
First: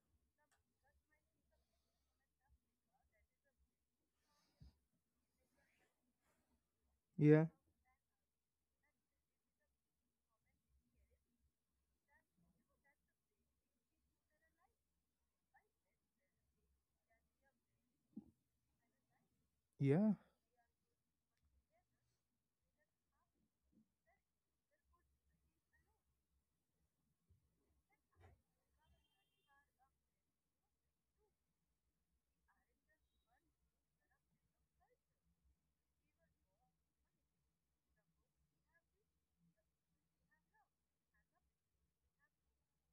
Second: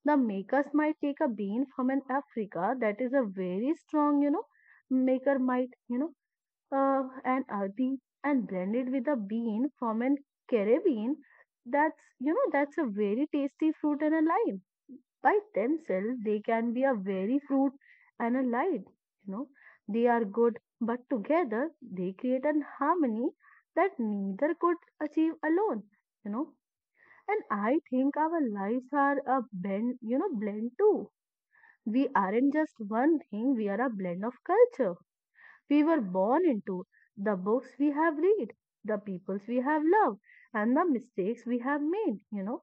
Speaker 2: The makers might take a bean from an Africa that is a very strong, maker might, an
Speaker 1: yeah,
Speaker 2: earthy and blend it with a bean from an Caribbean that's a very tasty fruit and a lime. By themselves they can be a very fruit and a light you know they
Speaker 1: yeah,
Speaker 2: are good, but together they create an harmony that neither could achieve alone you know and I think our lives are a blend, blend too. We aren't just one thing, we are a blend of culture. We were born into the books we have read, the peoples we have loved, and the mistakes we have made.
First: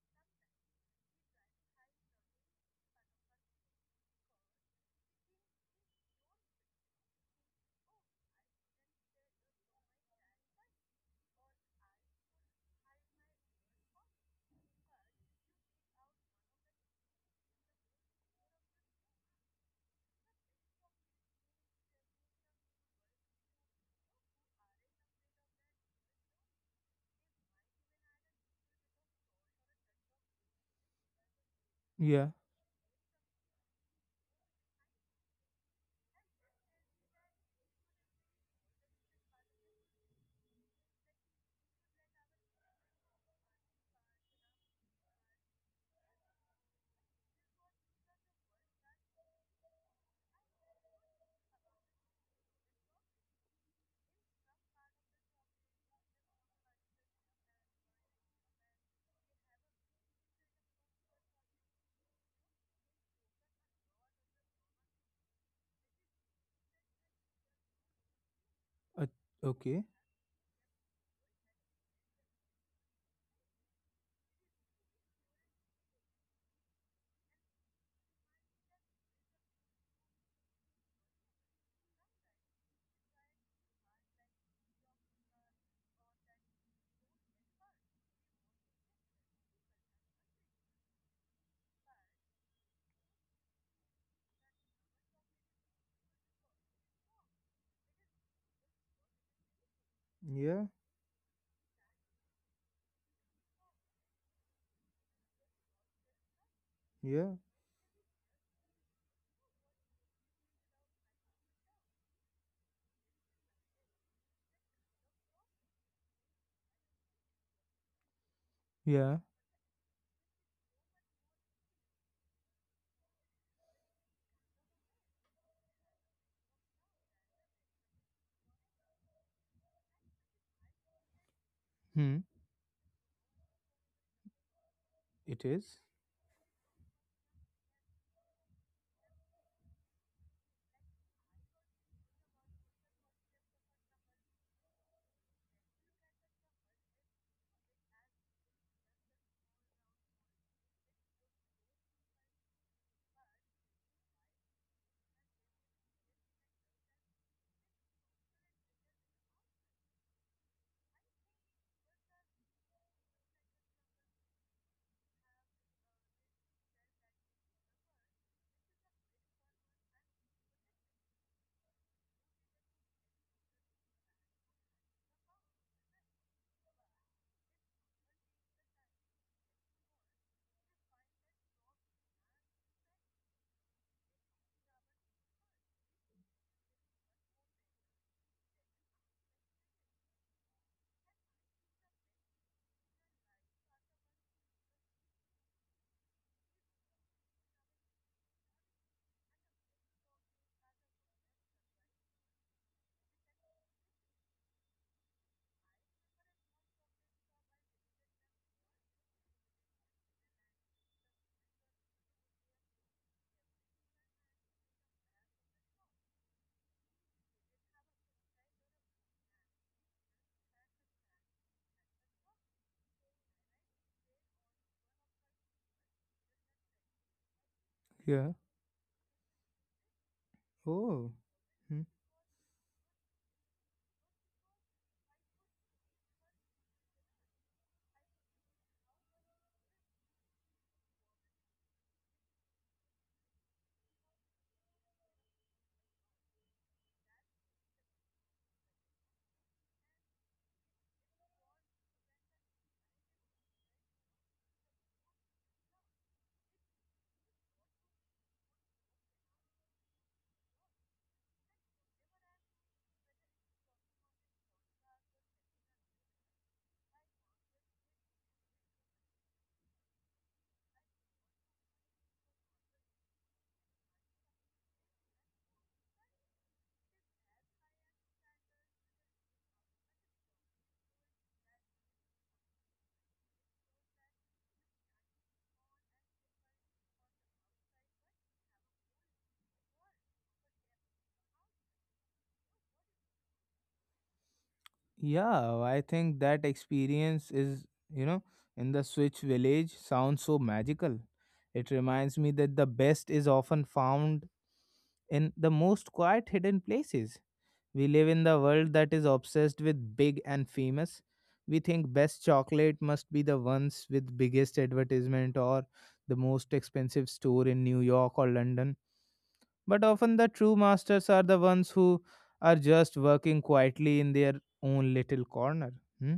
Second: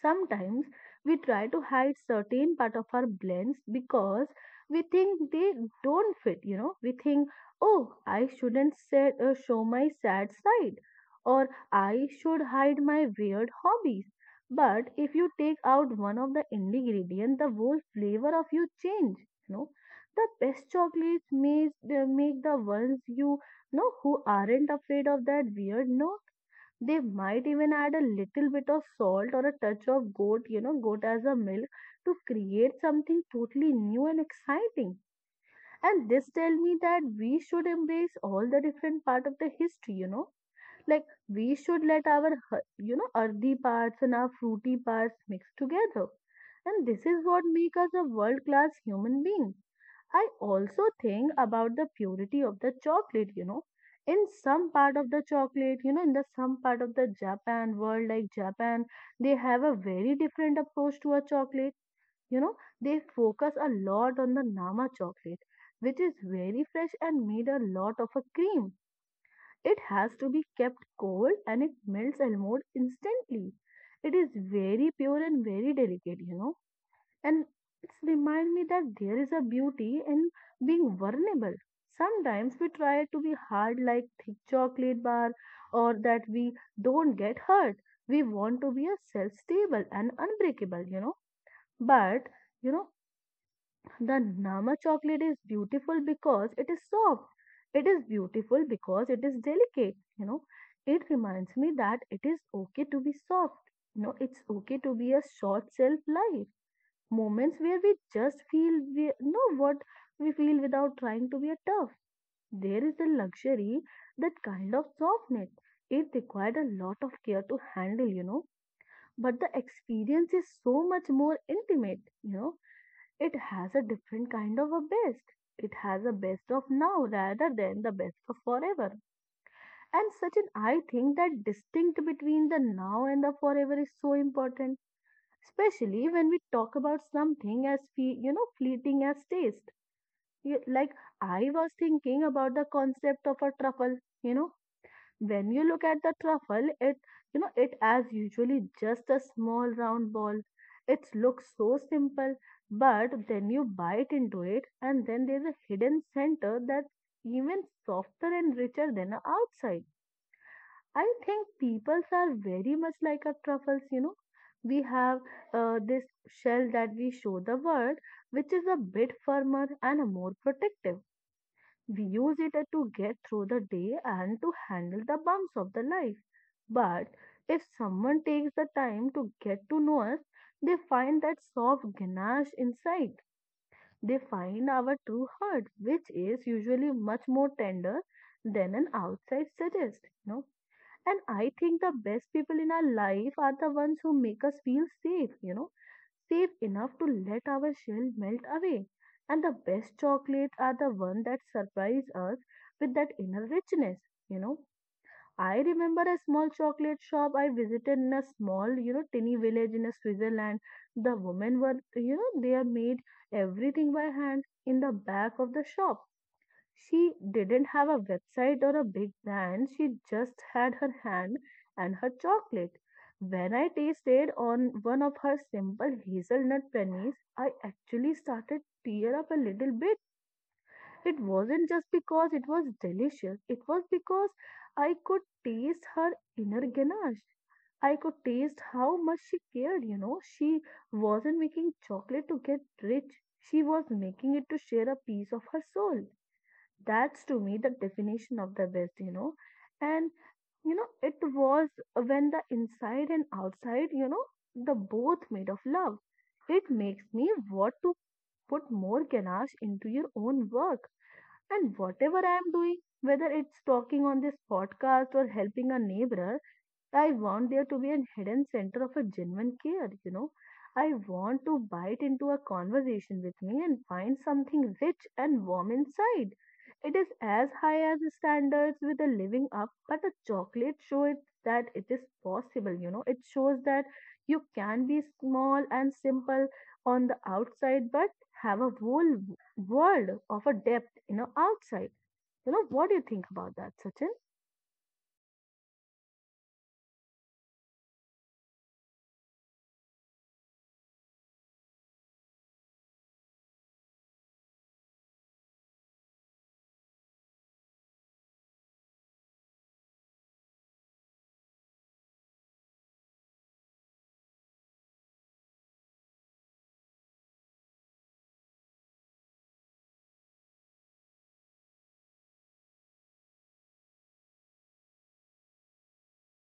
Speaker 2: Sometimes we try to hide certain part of our blends because we think they don't fit. We think, oh, I shouldn't show my sad side, or I should hide my weird hobbies. But if you take out one of the ingredients, the whole flavor of you change, you know. The best chocolates may make the ones who aren't afraid of that weird No. They might even add a little bit of salt or a touch of goat as a milk to
Speaker 1: yeah.
Speaker 2: create something totally new and exciting. And this tell me that we should embrace all the different part of the history. Like we should let our earthy parts and our fruity parts mix together. And this is what make us a world-class human being. I also think about the purity of the chocolate. In some part of the chocolate, in the some part of the Japan world, like Japan, they have a very different approach to a chocolate. You know, they focus a lot on the Nama chocolate, which is very fresh and made a lot of a cream.
Speaker 1: Uh,
Speaker 2: It has
Speaker 1: okay.
Speaker 2: to be kept cold and it melts almost instantly. It is very pure and very delicate, and it's remind me that there is a beauty in being vulnerable. Sometimes we try to be hard like thick chocolate bar or that we don't get hurt. We want to be a self-stable and unbreakable. But you know, the Nama chocolate is beautiful because it is soft. It is beautiful because it is delicate.
Speaker 1: Yeah,
Speaker 2: It reminds me that it is okay to be soft. It's okay to be a short self life moments
Speaker 1: yeah,
Speaker 2: where we just feel we know what we feel without trying to be a tough. There is a luxury that kind of softness. It required a lot of care to handle, but the
Speaker 1: yeah.
Speaker 2: experience is so much more intimate. It has a different kind of a best. It has a best of now rather than the best of forever. And such an I think that distinct between
Speaker 1: Hmm.
Speaker 2: the now and the forever is so important,
Speaker 1: It
Speaker 2: especially
Speaker 1: is.
Speaker 2: when we talk about something as fleeting as taste. Like I was thinking about the concept of a truffle. You know when you look at the truffle, it you know it as usually just a small round ball. It looks so simple, but then you bite into it, and then there's a hidden center that's even softer and richer than the outside. I think peoples are very much like our truffles, you know. We have this shell that we show the world, which is a bit firmer and more protective. We use it to get through the day and to handle the bumps of the life. But if someone takes the time to get to know us, they find that soft ganache inside. They find our true heart, which is usually much more tender than an outside suggests. And I think the best people in our life are the ones who make us feel safe enough to let our shell melt away. And the best chocolates are the ones that surprise us with that inner richness, you know. I remember a small chocolate shop I visited in a small, tiny village in a Switzerland. The women were, they are made everything by hand in the back of the shop. She didn't have a website or a big brand. She just had her hand and her chocolate. When I tasted on one of her simple hazelnut pennies, I actually started
Speaker 1: Yeah.
Speaker 2: tear up a little bit. It
Speaker 1: Oh,
Speaker 2: wasn't just
Speaker 1: hmm.
Speaker 2: because it was delicious. It was because I could taste her inner ganache. I could taste how much she cared. She wasn't making chocolate to get rich. She was making it to share a piece of her soul. That's to me the definition of the best. You know and you know it was when the inside and outside, the both made of love. It makes me want to put more ganache into your own work and whatever I am doing, whether it's talking on this podcast or helping a neighbor. I want there to be a hidden center of a genuine care. I want to bite into a conversation with me and find something rich and warm inside. It is as high as the standards with a living up, but the chocolate shows that it is possible. It shows that you can be small and simple on the outside, but have a whole world of a depth, outside. What do you think about that, Sachin?
Speaker 1: Yeah. I think that experience is, you know, in the Switch village sounds so magical. It reminds me that the best is often found in the most quiet, hidden places. We live in the world that is obsessed with big and famous. We think best chocolate must be the ones with biggest advertisement or the most expensive store in New York or London. But often the true masters are the ones who are just working quietly in their own little corner hmm,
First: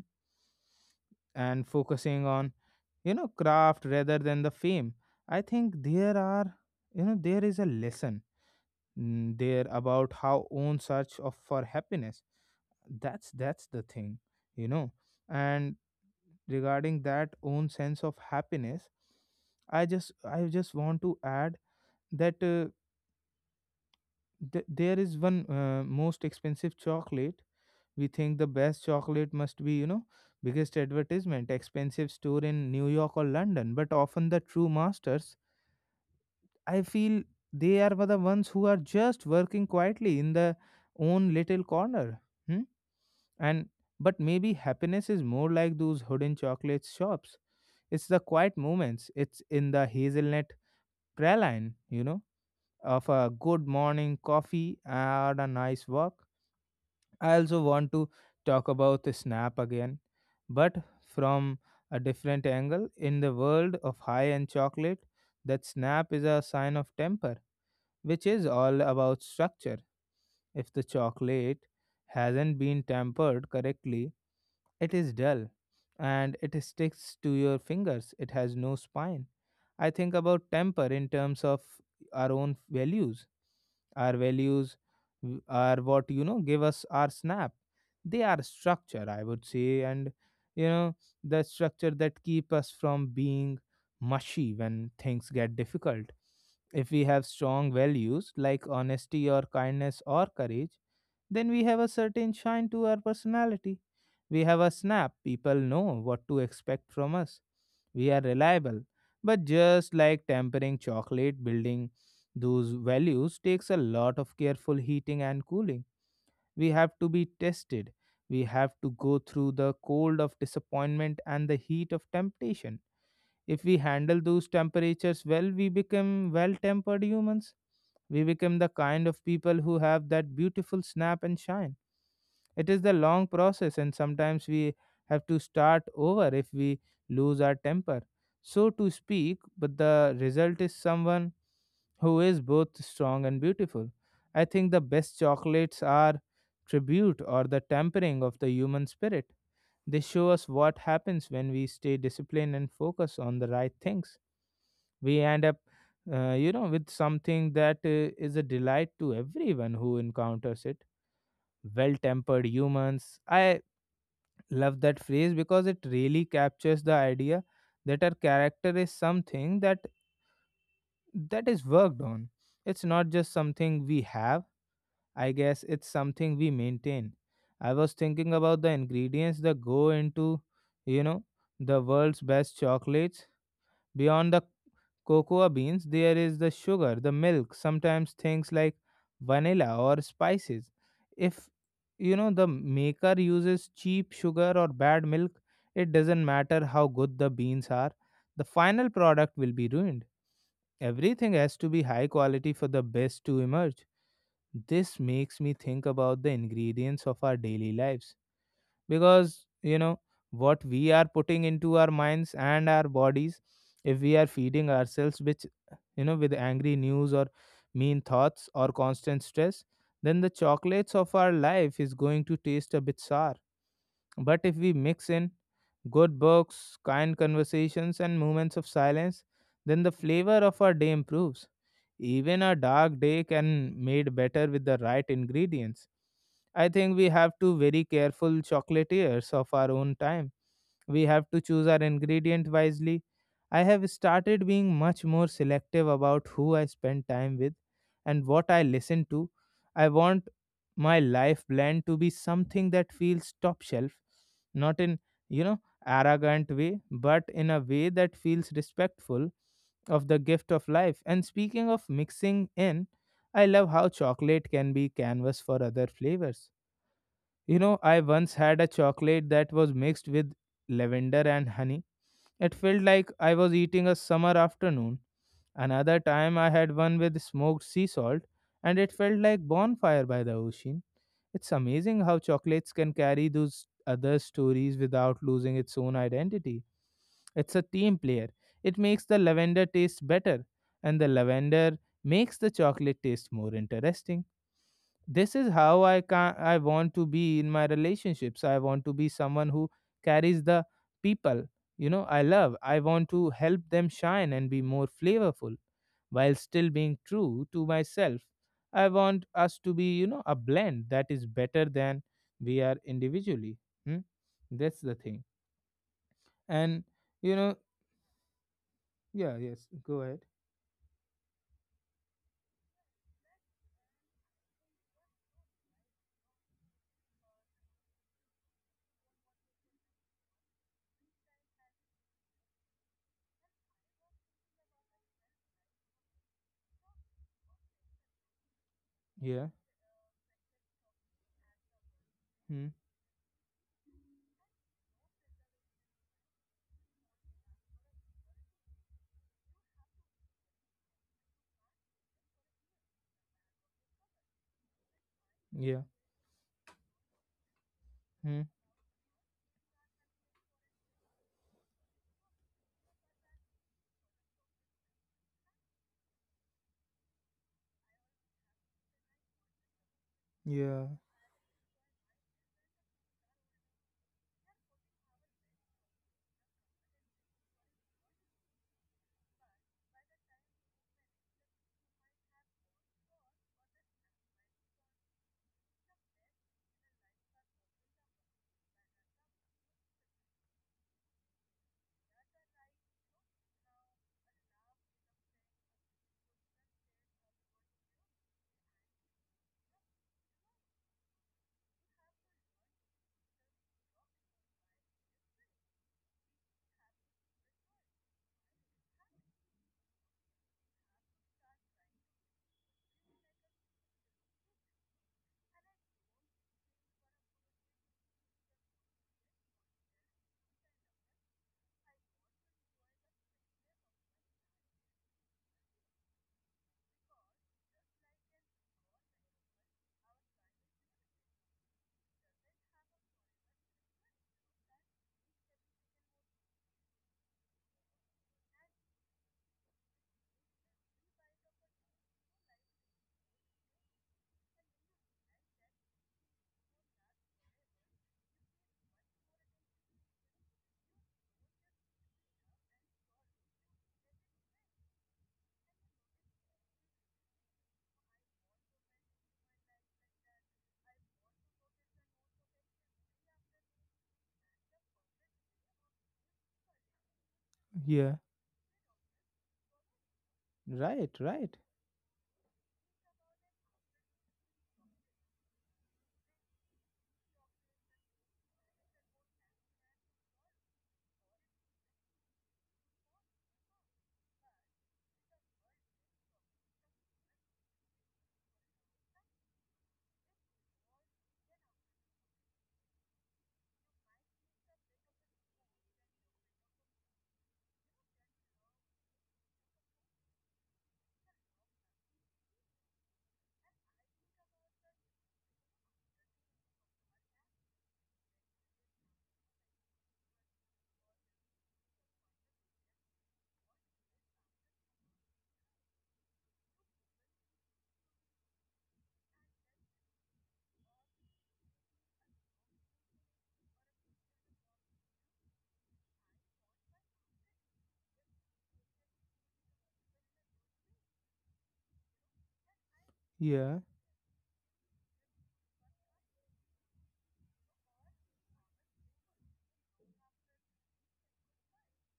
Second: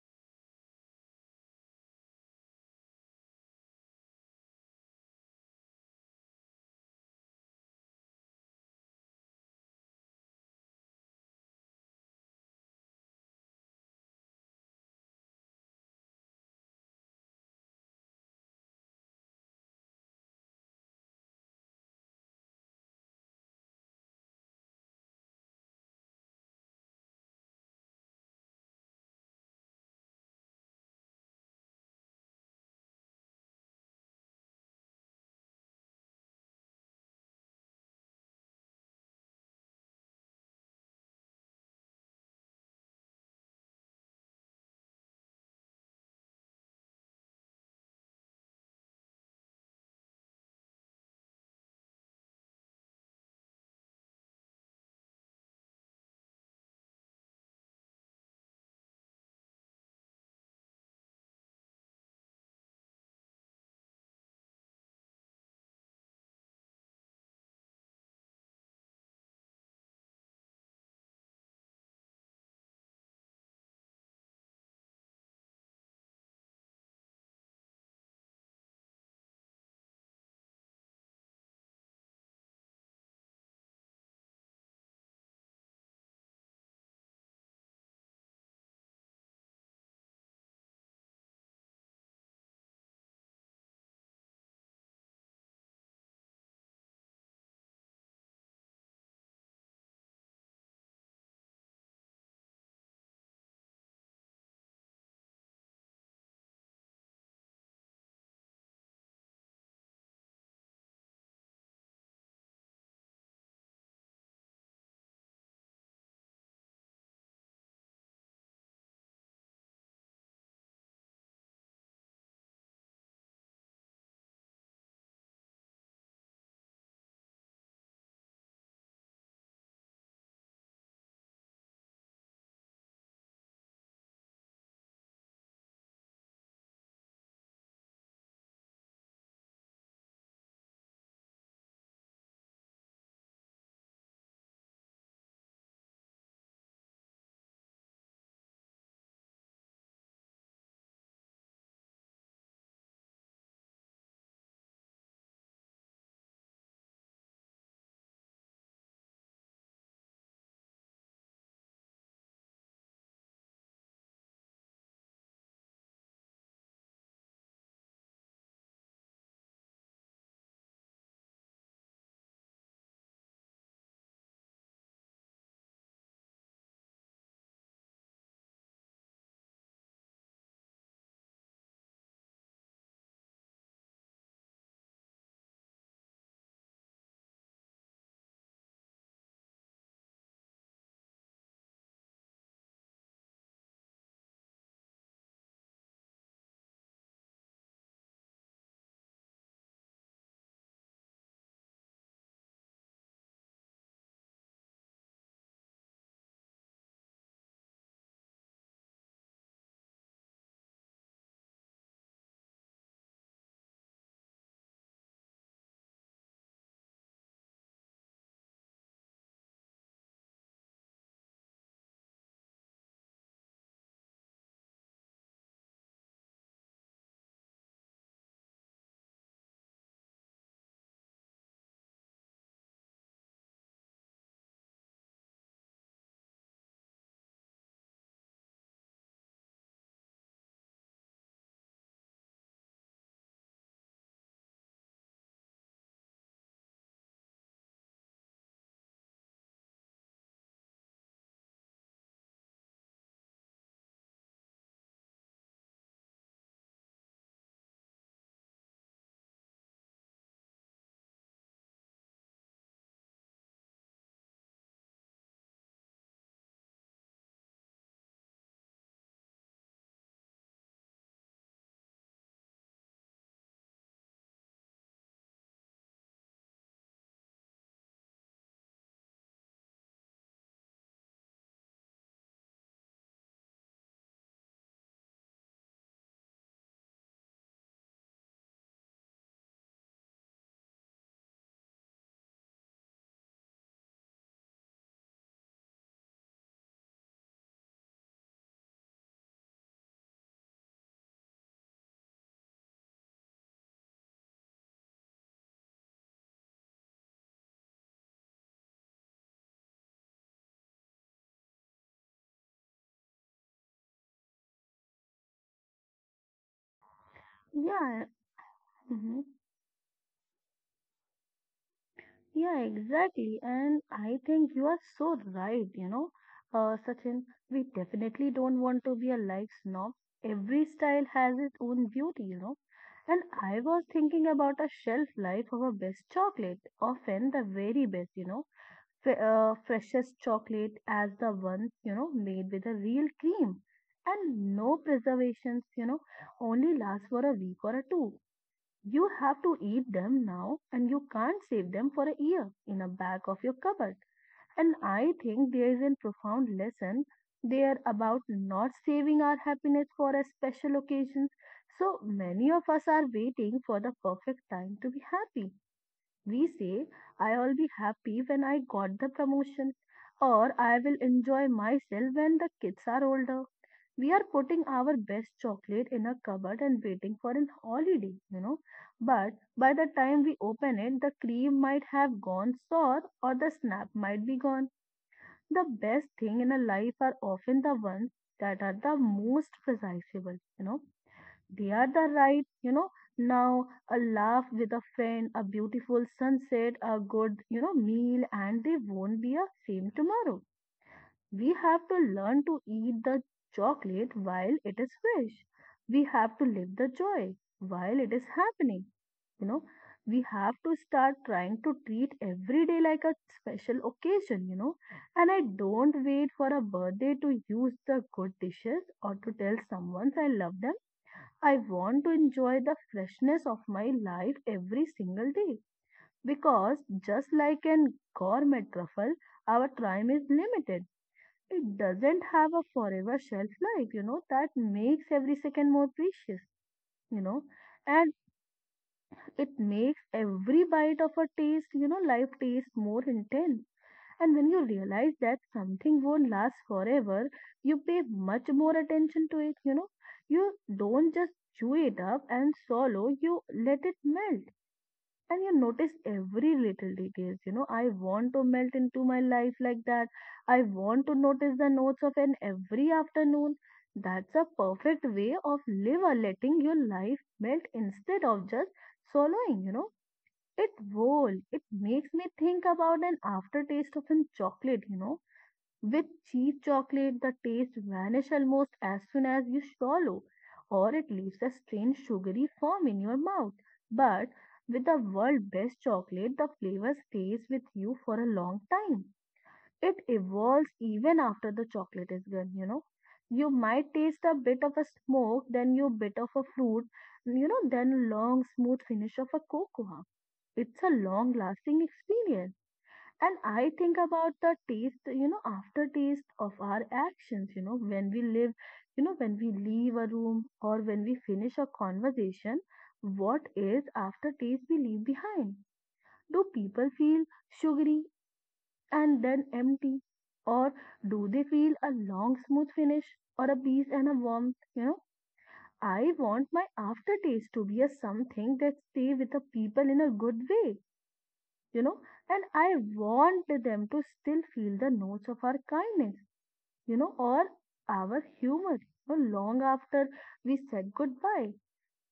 Speaker 1: and focusing on craft rather than the fame. I think there are, you know, there is a lesson there about how own search of for happiness. That's the thing, you know. And regarding that own sense of happiness, I just want to add that. There is one most expensive chocolate. We think the best chocolate must be biggest advertisement expensive store in New York or London, but often the true masters I feel they are the ones who are just working quietly in their own little corner. Hmm? And but maybe happiness is more like those hidden chocolate shops. It's the quiet moments, it's in the hazelnut praline of a good morning coffee or a nice walk. I also want to talk about the Snap again, but from a different angle. In the world of high end chocolate, that Snap is a sign of temper, which is all about structure. If the chocolate hasn't been tempered correctly, it is dull and it sticks to your fingers. It has no spine. I think about temper in terms of our own values. Our values are what give us our snap. They are structure, I would say, and, you know, the structure that keep us from being mushy when things get difficult. If we have strong values like honesty or kindness or courage, then we have a certain shine to our personality. We have a snap. People know what to expect from us. We are reliable. But just like tempering chocolate, building those values takes a lot of careful heating and cooling. We have to be tested. We have to go through the cold of disappointment and the heat of temptation. If we handle those temperatures well, we become well tempered humans. We become the kind of people who have that beautiful snap and shine. It is the long process, and sometimes we have to start over if we lose our temper, so to speak. But the result is someone who is both strong and beautiful. I think the best chocolates are tribute or the tempering of the human spirit. They show us what happens when we stay disciplined and focus on the right things. We end up with something that is a delight to everyone who encounters it. Well tempered humans. I love that phrase because it really captures the idea that our character is something that is worked on. It's not just something we have, I guess it's something we maintain. I was thinking about the ingredients that go into, you know, the world's best chocolates. Beyond the cocoa beans, there is the sugar, the milk, sometimes things like vanilla or spices. If you know the maker uses cheap sugar or bad milk, it doesn't matter how good the beans are, the final product will be ruined. Everything has to be high quality for the best to emerge. This makes me think about the ingredients of our daily lives, because what we are putting into our minds and our bodies, if we are feeding ourselves which you know with angry news or mean thoughts or constant stress, then the chocolates of our life is going to taste a bit sour. But if we mix in good books, kind conversations and moments of silence, then the flavor of our day improves. Even a dark day can made better with the right ingredients. I think we have to very careful chocolatiers of our own time. We have to choose our ingredient wisely. I have started being much more selective about who I spend time with and what I listen to. I want my life blend to be something that feels top shelf, not in, you know, arrogant way, but in a way that feels respectful of the gift of life. And speaking of mixing in, I love how chocolate can be canvas for other flavors. I once had a chocolate that was mixed with lavender and honey. It felt like I was eating a summer afternoon. Another time I had one with smoked sea salt and it felt like bonfire by the ocean. It's amazing how chocolates can carry those other stories without losing its own identity. It's a team player. It makes the lavender taste better and the lavender makes the chocolate taste more interesting. This is how I want to be in my relationships. I want to be someone who carries the people I love. I want to help them shine and be more flavorful while still being true to myself. I want us to be a blend that is better than we are individually. Hmm? That's the thing. And, you know,
Speaker 2: Yeah. Mhm.
Speaker 1: yeah, yes, go ahead.
Speaker 2: Yeah, exactly. And I think you are so right, Sachin. We definitely don't want to be a life snob. Every style has its own beauty. And I was thinking about a shelf life of a best chocolate, often the very best,
Speaker 1: Yeah.
Speaker 2: freshest chocolate as the ones, made with
Speaker 1: Hmm.
Speaker 2: a real cream. And no preservations, only last for a week or a two. You have to eat them now, and you can't save them for a year in a back of your cupboard. And I think there
Speaker 1: Yeah.
Speaker 2: is a profound lesson there about
Speaker 1: Hmm.
Speaker 2: not saving our happiness for a special occasion. So many of us are waiting for the perfect time to be happy. We say, I'll be happy when I got the promotion, or I
Speaker 1: Yeah.
Speaker 2: will enjoy myself when the kids are older we are putting our best chocolate in a cupboard and waiting for an holiday. But by the time we open it, the cream might have gone sour or the snap might be gone. The best thing in a life are often the ones that are the most precisable. They are the right, now a laugh with a friend, a beautiful sunset, a good, meal, and they won't be a same tomorrow we have to learn to eat the chocolate while it is fresh. We have to live the joy while it is happening. You know, we have to start trying to treat every day like a special occasion. And I don't wait for a birthday to use the good dishes or to tell someone I love them. I want to enjoy the freshness of my life every single day because just like an gourmet truffle, our time is limited it doesn't have a forever shelf life, that makes every second more precious, you know, and it makes every bite of a taste, life taste more intense. And when you realize that something won't last forever, you pay much more attention to it, you know. You don't just chew it up and swallow, you let it melt and you notice every little details. I want to melt into my life like that I want to notice the notes of an every afternoon that's a perfect way of live or letting your life melt
Speaker 1: Yeah.
Speaker 2: instead of just swallowing it
Speaker 1: Right,
Speaker 2: whole
Speaker 1: right.
Speaker 2: it makes me think about an aftertaste of an chocolate. With cheap chocolate, the taste vanishes almost as soon as you swallow, or it leaves a strange sugary foam in your mouth. But with the world best chocolate, the flavor stays with you for a long time. It evolves even after the chocolate is gone, you know. You might taste a bit of a smoke, then you bit of a fruit, then long smooth finish of a cocoa. It's a long lasting experience and I think about the taste, aftertaste of our actions, when we live, when we leave a room or when we finish a conversation, what is aftertaste we leave behind? Do people feel sugary and then empty? Or do they feel a long, smooth finish or a peace and a warmth? I want my aftertaste to be a something that stay with the people in a good way you know, and I want
Speaker 1: Yeah.
Speaker 2: them to still feel the notes of our kindness, or our humor, long after we said goodbye.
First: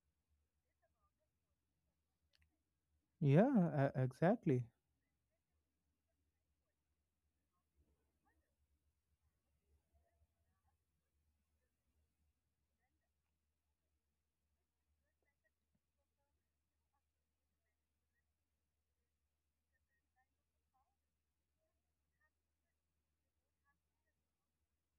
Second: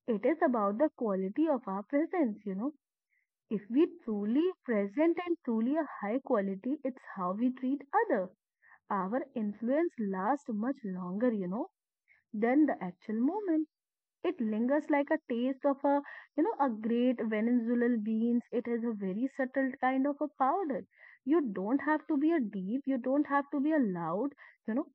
Speaker 2: It is about the quality of our presence. If
Speaker 1: Yeah,
Speaker 2: we
Speaker 1: e-
Speaker 2: truly
Speaker 1: exactly.
Speaker 2: present and truly a high quality, it's how we treat other. Our influence lasts much longer, than the actual moment. It lingers like a taste of a, a great Venezuelan beans. It is a very subtle kind of a powder. You don't have to be a deep, you don't have to be a loud, you know.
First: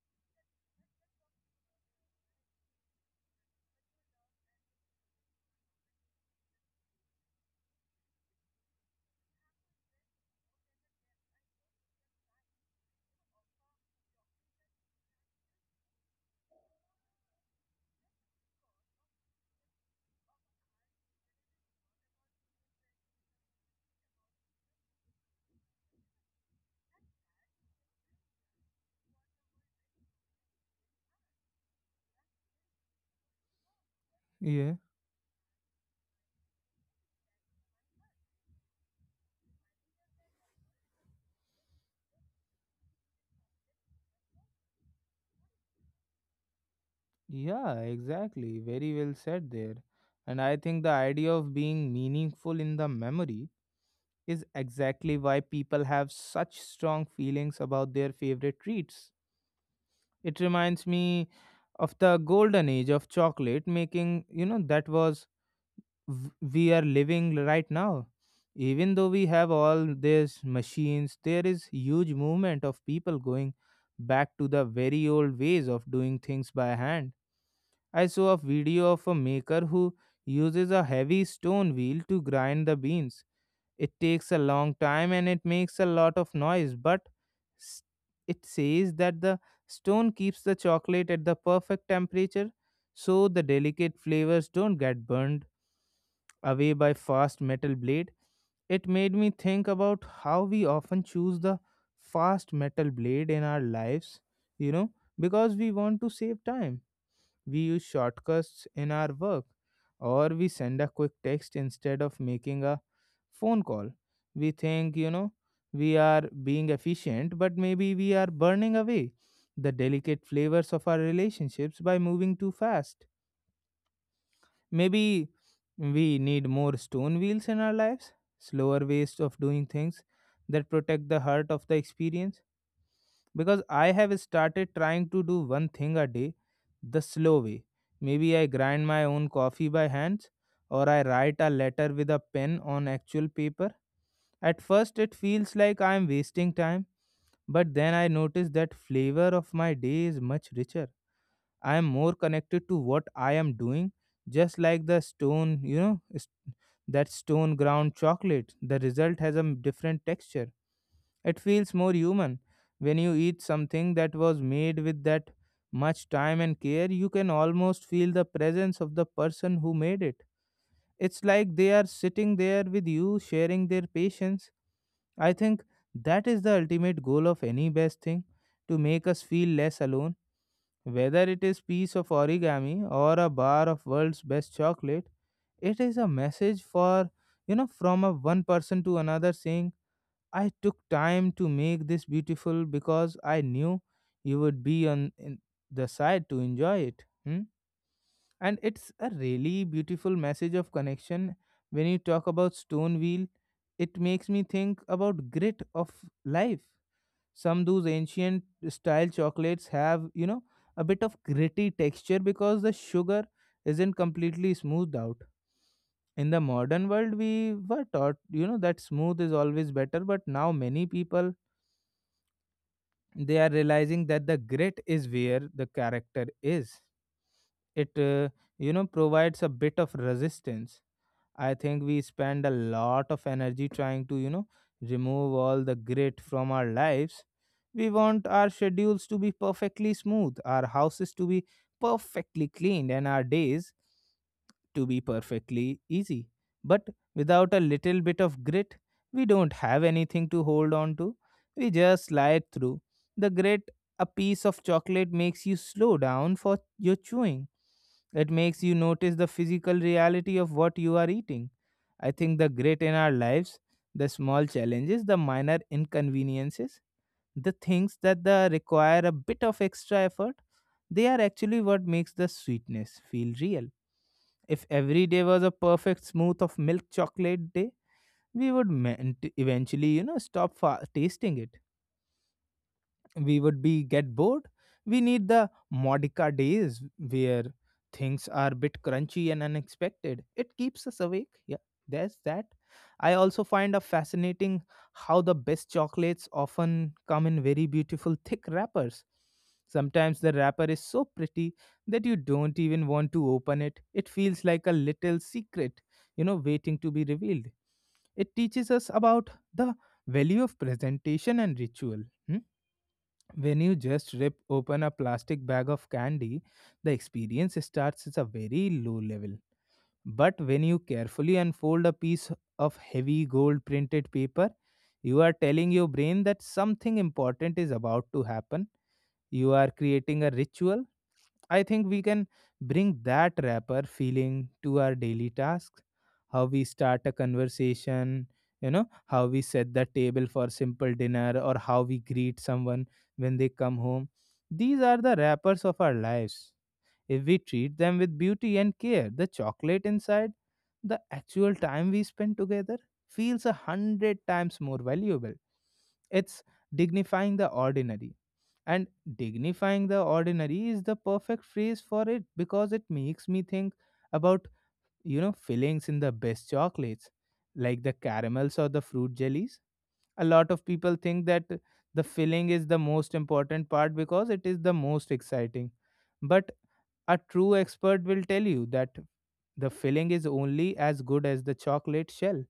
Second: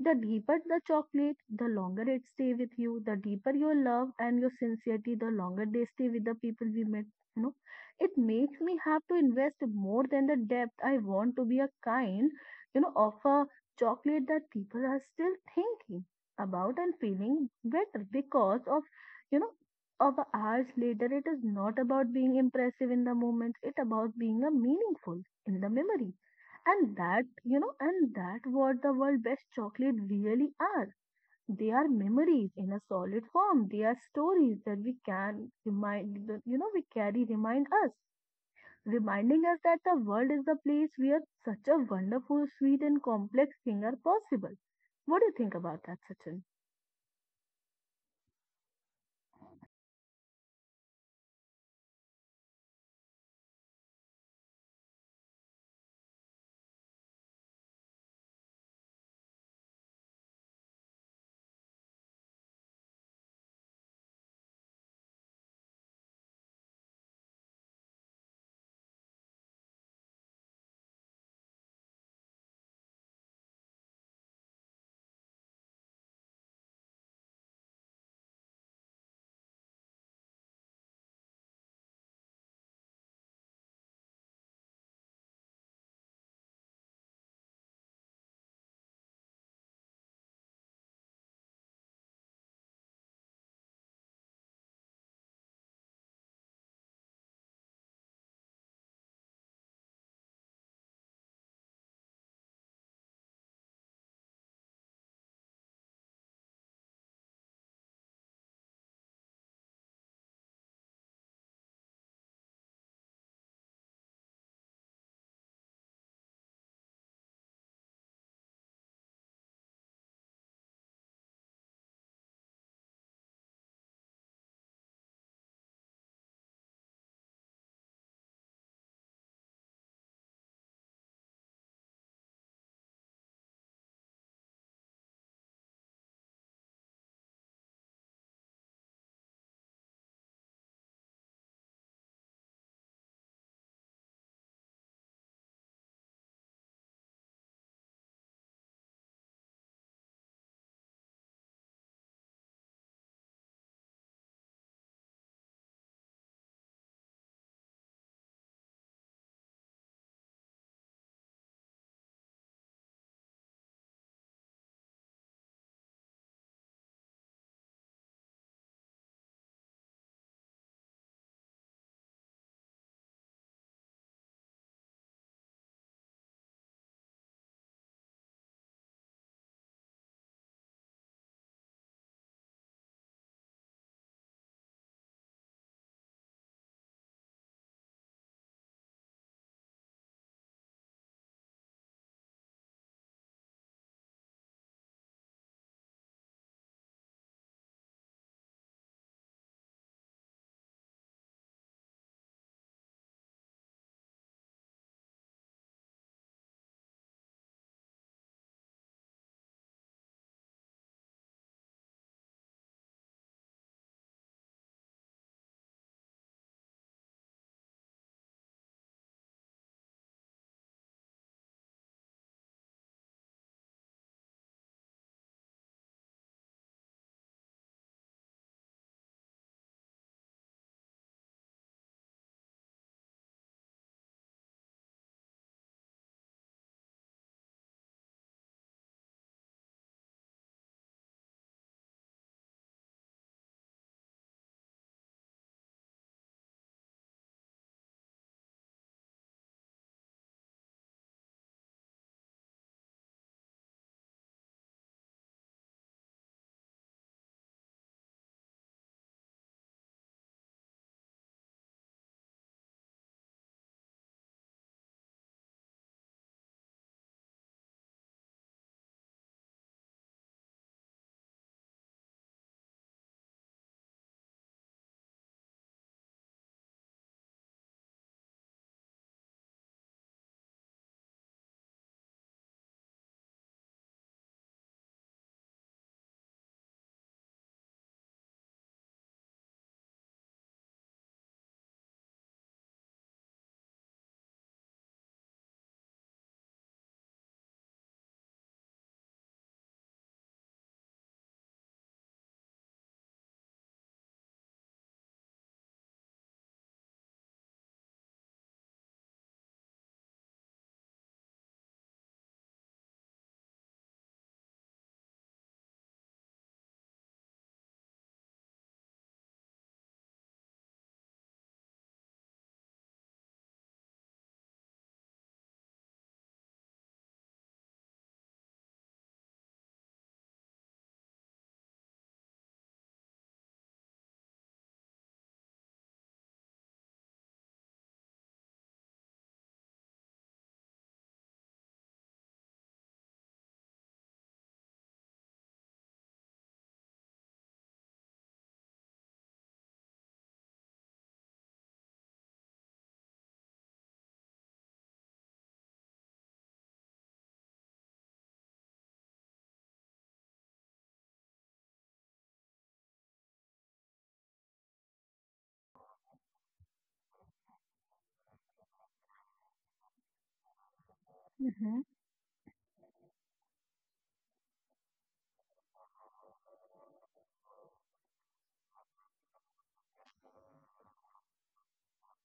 Speaker 2: The deeper the chocolate, the longer it stay with you. The deeper your love and your sincerity, the longer they stay with the people we met. You know, it makes me have to invest more than the depth. I want to be a kind, of a chocolate that people are still thinking about and feeling better because of you know of hours later it is not about being impressive in the moment it about being a meaningful in the memory and that you know and that what the world best chocolate really are they are memories in a solid form they are stories
Speaker 1: Yeah.
Speaker 2: that we can remind that, we carry remind us reminding us that the world is the place where such a wonderful sweet and complex thing are possible what do you think about that sachin
Speaker 1: Yeah, exactly. Very well said there. And I think the idea of being meaningful in the memory is exactly why people have such strong feelings about their favorite treats. It reminds me of the golden age of chocolate making, we are living right now. Even though we have all these machines, there is huge movement of people going back to the very old ways of doing things by hand. I saw a video of a maker who uses a heavy stone wheel to grind the beans. It takes a long time and it makes a lot of noise, but s- it says that the stone keeps the chocolate at the perfect temperature so the delicate flavors don't get burned away by fast metal blade. It made me think about how we often choose the fast metal blade in our lives, you know, because we want to save time. We use shortcuts in our work or we send a quick text instead of making a phone call. We think we are being efficient, but maybe we are burning away the delicate flavors of our relationships by moving too fast. Maybe we need more stone wheels in our lives, slower ways of doing things that protect the heart of the experience. Because I have started trying to do one thing a day the slow way. Maybe I grind my own coffee by hands, or I write a letter with a pen on actual paper. At first, it feels like I am wasting time, but then I notice that flavor of my day is much richer. I am more connected to what I am doing, just like the stone, that stone ground chocolate. The result has a different texture. It feels more human. When you eat something that was made with that much time and care, you can almost feel the presence of the person who made it. It's like they are sitting there with you, sharing their patience. I think that is the ultimate goal of any best thing, to make us feel less alone, whether it is piece of origami or a bar of world's best chocolate. It is a message for you know from a one person to another, saying I took time to make this beautiful because I knew you would be on in the side to enjoy it. Hmm? And it's a really beautiful message of connection. When you talk about stone wheel, it makes me think about grit of life. Some those ancient style chocolates have, you know, a bit of gritty texture because the sugar isn't completely smoothed out. In the modern world, we were taught, you know, that smooth is always better, but now many people, they are realizing that the grit is where the character is. It provides a bit of resistance. I think we spend a lot of energy trying to, remove all the grit from our lives. We want our schedules to be perfectly smooth, our houses to be perfectly cleaned, and our days to be perfectly easy. But without a little bit of grit, we don't have anything to hold on to. We just slide through. The grit, a piece of chocolate makes you slow down for your chewing. It makes you notice the physical reality of what you are eating. I think the great in our lives, the small challenges, the minor inconveniences, the things that the require a bit of extra effort, they are actually what makes the sweetness feel real. If every day was a perfect smooth of milk chocolate day, we would eventually, stop tasting it. We would be get bored. We need the modica days where things are a bit crunchy and unexpected. It keeps us awake. Yeah, there's that. I also find a fascinating how the best chocolates often come in very beautiful thick wrappers. Sometimes the wrapper is so pretty that you don't even want to open it. It feels like a little secret, you know, waiting to be revealed. It teaches us about the value of presentation and ritual. Hmm. When you just rip open a plastic bag of candy, the experience starts at a very low level. But when you carefully unfold a piece of heavy gold printed paper, you are telling your brain that something important is about to happen. You are creating a ritual. I think we can bring that wrapper feeling to our daily tasks. How we start a conversation, you know, how we set the table for simple dinner, or how we greet someone when they come home. These are the wrappers of our lives. If we treat them with beauty and care, the chocolate inside, the actual time we spend together feels 100 times more valuable. It's dignifying the ordinary. And dignifying the ordinary is the perfect phrase for it because it makes me think about, you know, fillings in the best chocolates, like the caramels or the fruit jellies. A lot of people think that the filling is the most important part because it is the most exciting. But a true expert will tell you that the filling is only as good as the chocolate shell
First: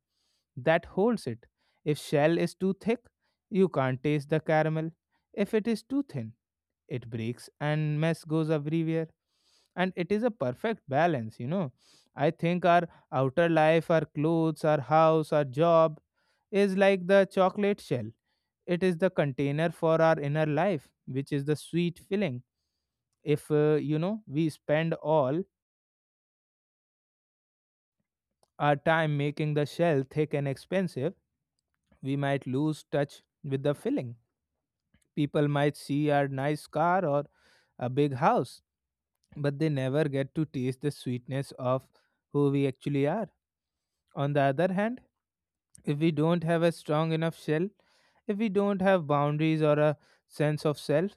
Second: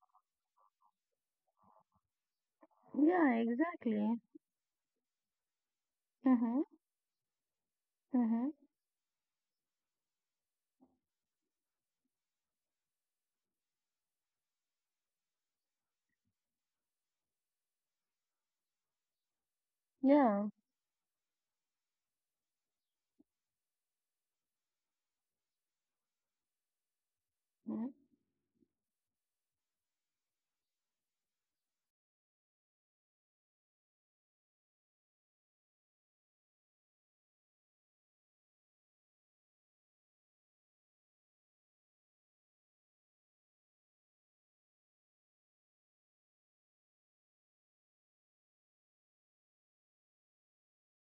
Speaker 1: that holds it. If shell is too thick,
Speaker 2: Yeah,
Speaker 1: you can't
Speaker 2: exactly.
Speaker 1: taste the caramel. If it is too thin,
Speaker 2: Mm-hmm.
Speaker 1: it breaks and mess goes
Speaker 2: Mm-hmm.
Speaker 1: everywhere, and it is a perfect balance, you know. I think our outer life, our clothes, our house, our job, is like the chocolate shell. It is the container for our inner
Speaker 2: Yeah.
Speaker 1: life, which is the sweet filling. If you know, we spend all
Speaker 2: Mhm.
Speaker 1: our time making the shell thick and expensive, we might lose touch with the filling. People might see our nice car or a big house, but they never get to taste the sweetness of who we actually are. On the other hand, if we don't have a strong enough shell, if we don't have boundaries or a sense of self,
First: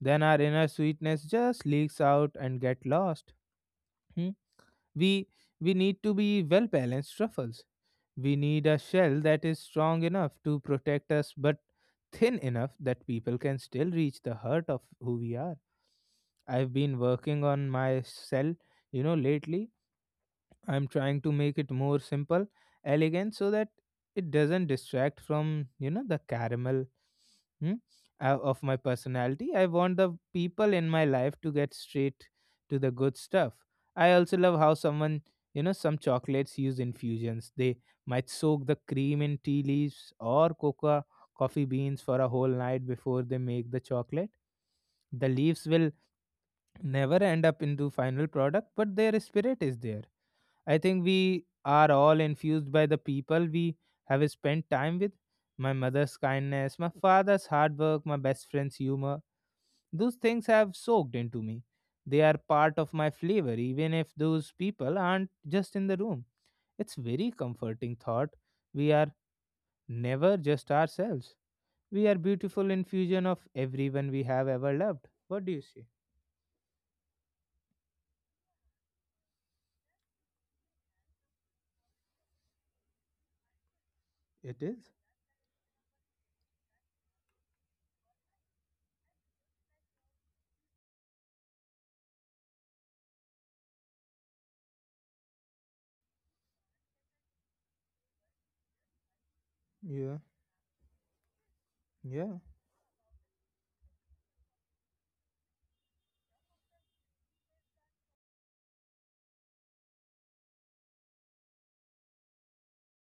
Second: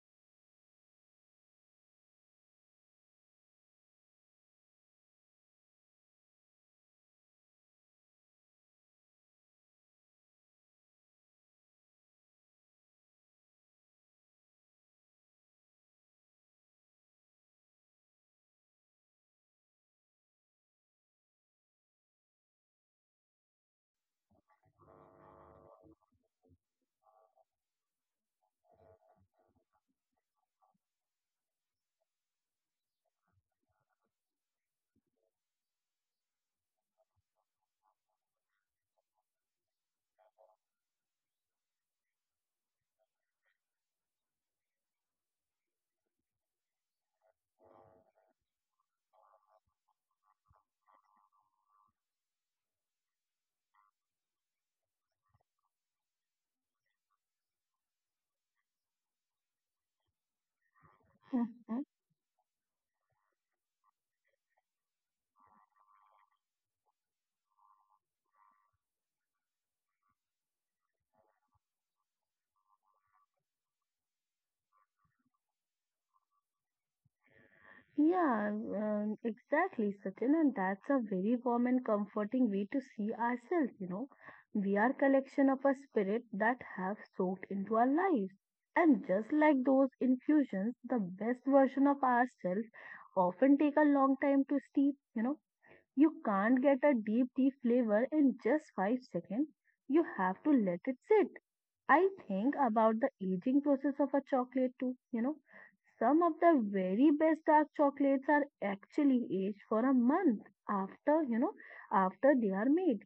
Speaker 1: then our inner sweetness just leaks out and get lost. Hmm? We we need to be well balanced truffles. We need a shell that is strong enough to protect us but thin enough that people can still reach the heart of who we are. I've been working on my shell, you know, lately. I'm trying to make it more simple, elegant, so that it doesn't distract from, you know, the caramel hmm, of my personality. I want the people in my life to get straight to the good stuff. I also love how someone, you know, some chocolates use infusions. They might soak the cream in tea leaves or cocoa coffee beans for a whole night before they make the chocolate. The leaves will never end up into final product, but their spirit is there. I think we are all infused by the people we have spent time with. My mother's kindness, my father's hard work, my best friend's humor. Those things have soaked into me.
Speaker 2: Mhm.
Speaker 1: They are part of my flavor, even if those people aren't just in the room. It's very comforting thought. We are never just ourselves. We are beautiful infusion of everyone we have ever loved. What do you say?
Speaker 2: Yeah, exactly, Sachin. And that's a very warm and comforting way to see ourselves.
Speaker 1: It
Speaker 2: We are
Speaker 1: is.
Speaker 2: collection of a spirit that have soaked into our lives. And just like those infusions, the best version of ourselves often take a long time to steep, you know. You can't get a deep tea flavor in just 5 seconds. You
Speaker 1: Yeah.
Speaker 2: have to let it sit. I
Speaker 1: Yeah.
Speaker 2: think about the aging process of a chocolate too. Some of the very best dark chocolates are actually aged for a month after, you know, after they are made.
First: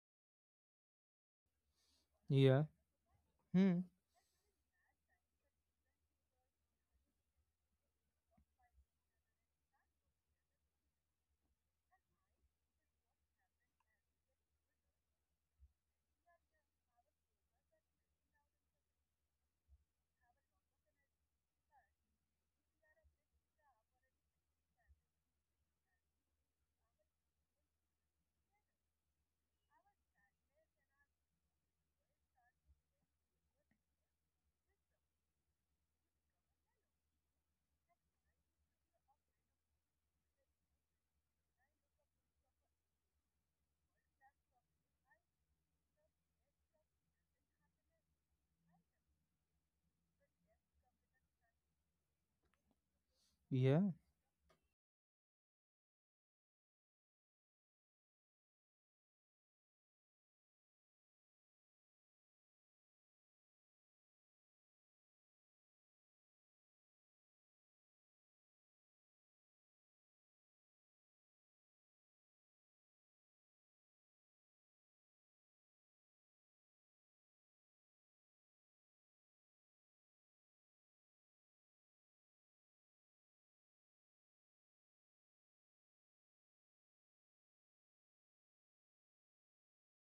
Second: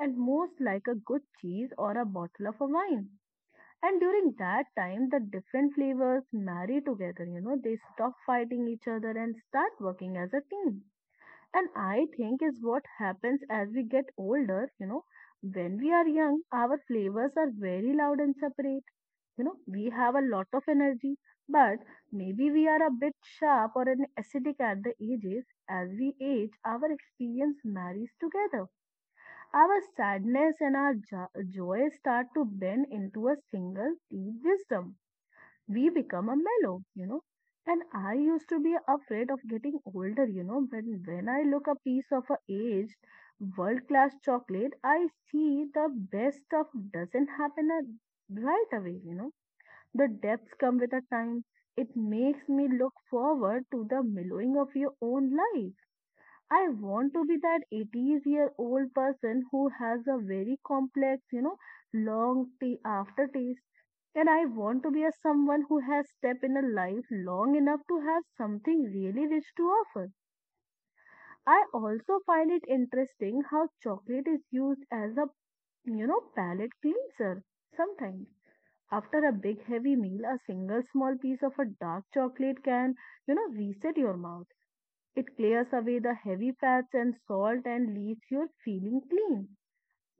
Speaker 2: And most like a good cheese or a bottle of
Speaker 1: Yeah.
Speaker 2: a wine.
Speaker 1: Hmm.
Speaker 2: And during that time, the different flavors marry together, they stop fighting each other and start working as a team. And I think is what happens as we get older. When we are young, our flavors are very loud and separate. We have a lot of energy, but maybe we are a bit sharp or an acidic at the edges. As we age, our experience marries together. Our sadness and our joy start to bend into a single deep wisdom we become a mellow. And I used to be afraid of getting older. When I look a piece of a aged world class chocolate, I see the best stuff doesn't happen at, right away. The depths come with a time. It makes me look forward to the
Speaker 1: Yeah.
Speaker 2: mellowing of your own life I want to be that 80 year old person who has a very complex, long tea aftertaste. And I want to be a someone who has stepped in a life long enough to have something really rich to offer. I also find it interesting how chocolate is used as a, palate cleanser sometimes. After a big heavy meal, a single small piece of a dark chocolate can, reset your mouth. It clears away the heavy fats and salt and leaves you feeling clean.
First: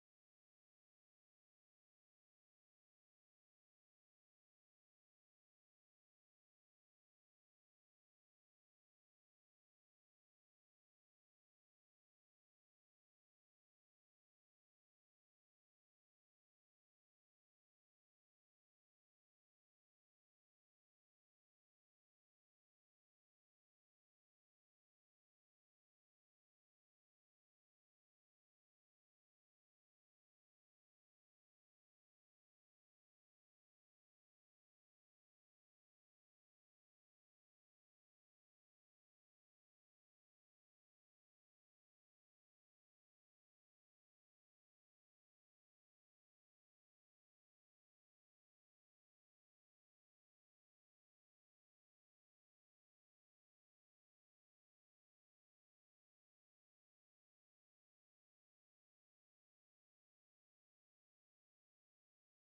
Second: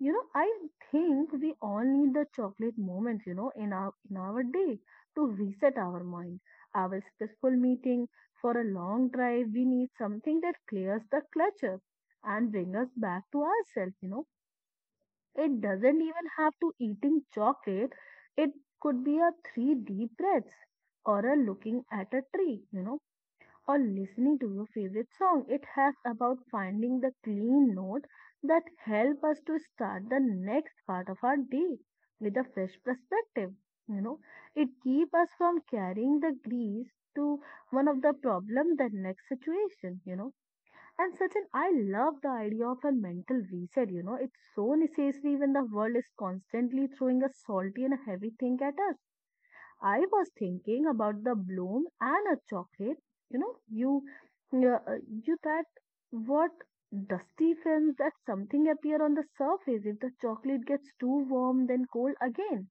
Speaker 2: I think we all need the chocolate moment, in our day to reset our mind. Our stressful meeting for a long drive, we need something that clears the clutter and bring us back to ourselves. It doesn't even have to eating chocolate. It could be a three deep breaths or a looking at a tree or listening to your favorite song. It has about finding the clean note that help us to start the next part of our day with a fresh perspective. You know, it keeps us from carrying the grease to one of the problem the next situation. And Sachin, I love the idea of a mental reset. It's so necessary when the world is constantly throwing a salty and heavy thing at us I was thinking about the bloom and a chocolate. You know, you, you, you that what dusty films that something appear on the surface. If the chocolate gets too warm, then cold again.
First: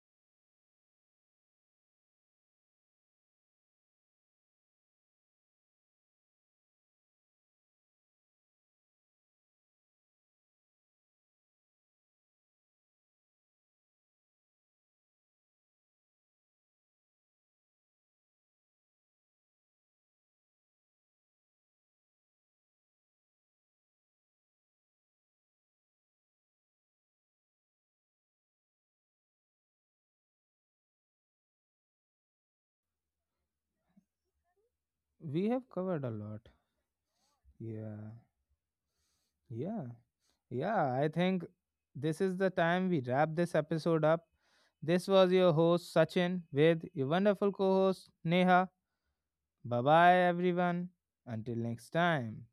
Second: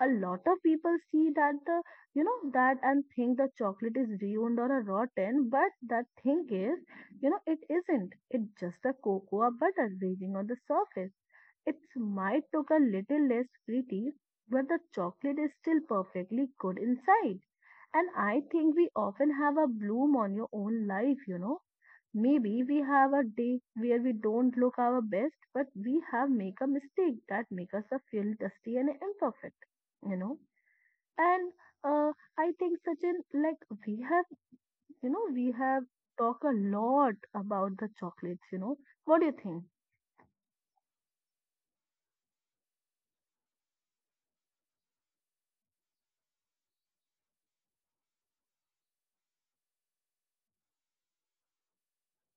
Speaker 2: A lot of people see that and think the chocolate is ruined or a rotten, but that thing is, it isn't. It's just a cocoa butter raising on the surface. It might look a little less pretty, but the chocolate is still perfectly good inside. And I think we often have a bloom on your own life. Maybe we have a day where we don't look our best, but we have make a mistake that make us feel dusty and imperfect, you know. And uh, I think Sachin, like we have, you know,
Speaker 1: We
Speaker 2: we
Speaker 1: have
Speaker 2: have
Speaker 1: covered a
Speaker 2: talked
Speaker 1: lot.
Speaker 2: a lot about the
Speaker 1: Yeah,
Speaker 2: chocolates. What do you think?
Speaker 1: yeah, yeah, I think this is the time we wrap this episode up. This was your host Sachin with your wonderful co host Neha. Bye bye, everyone. Until next time.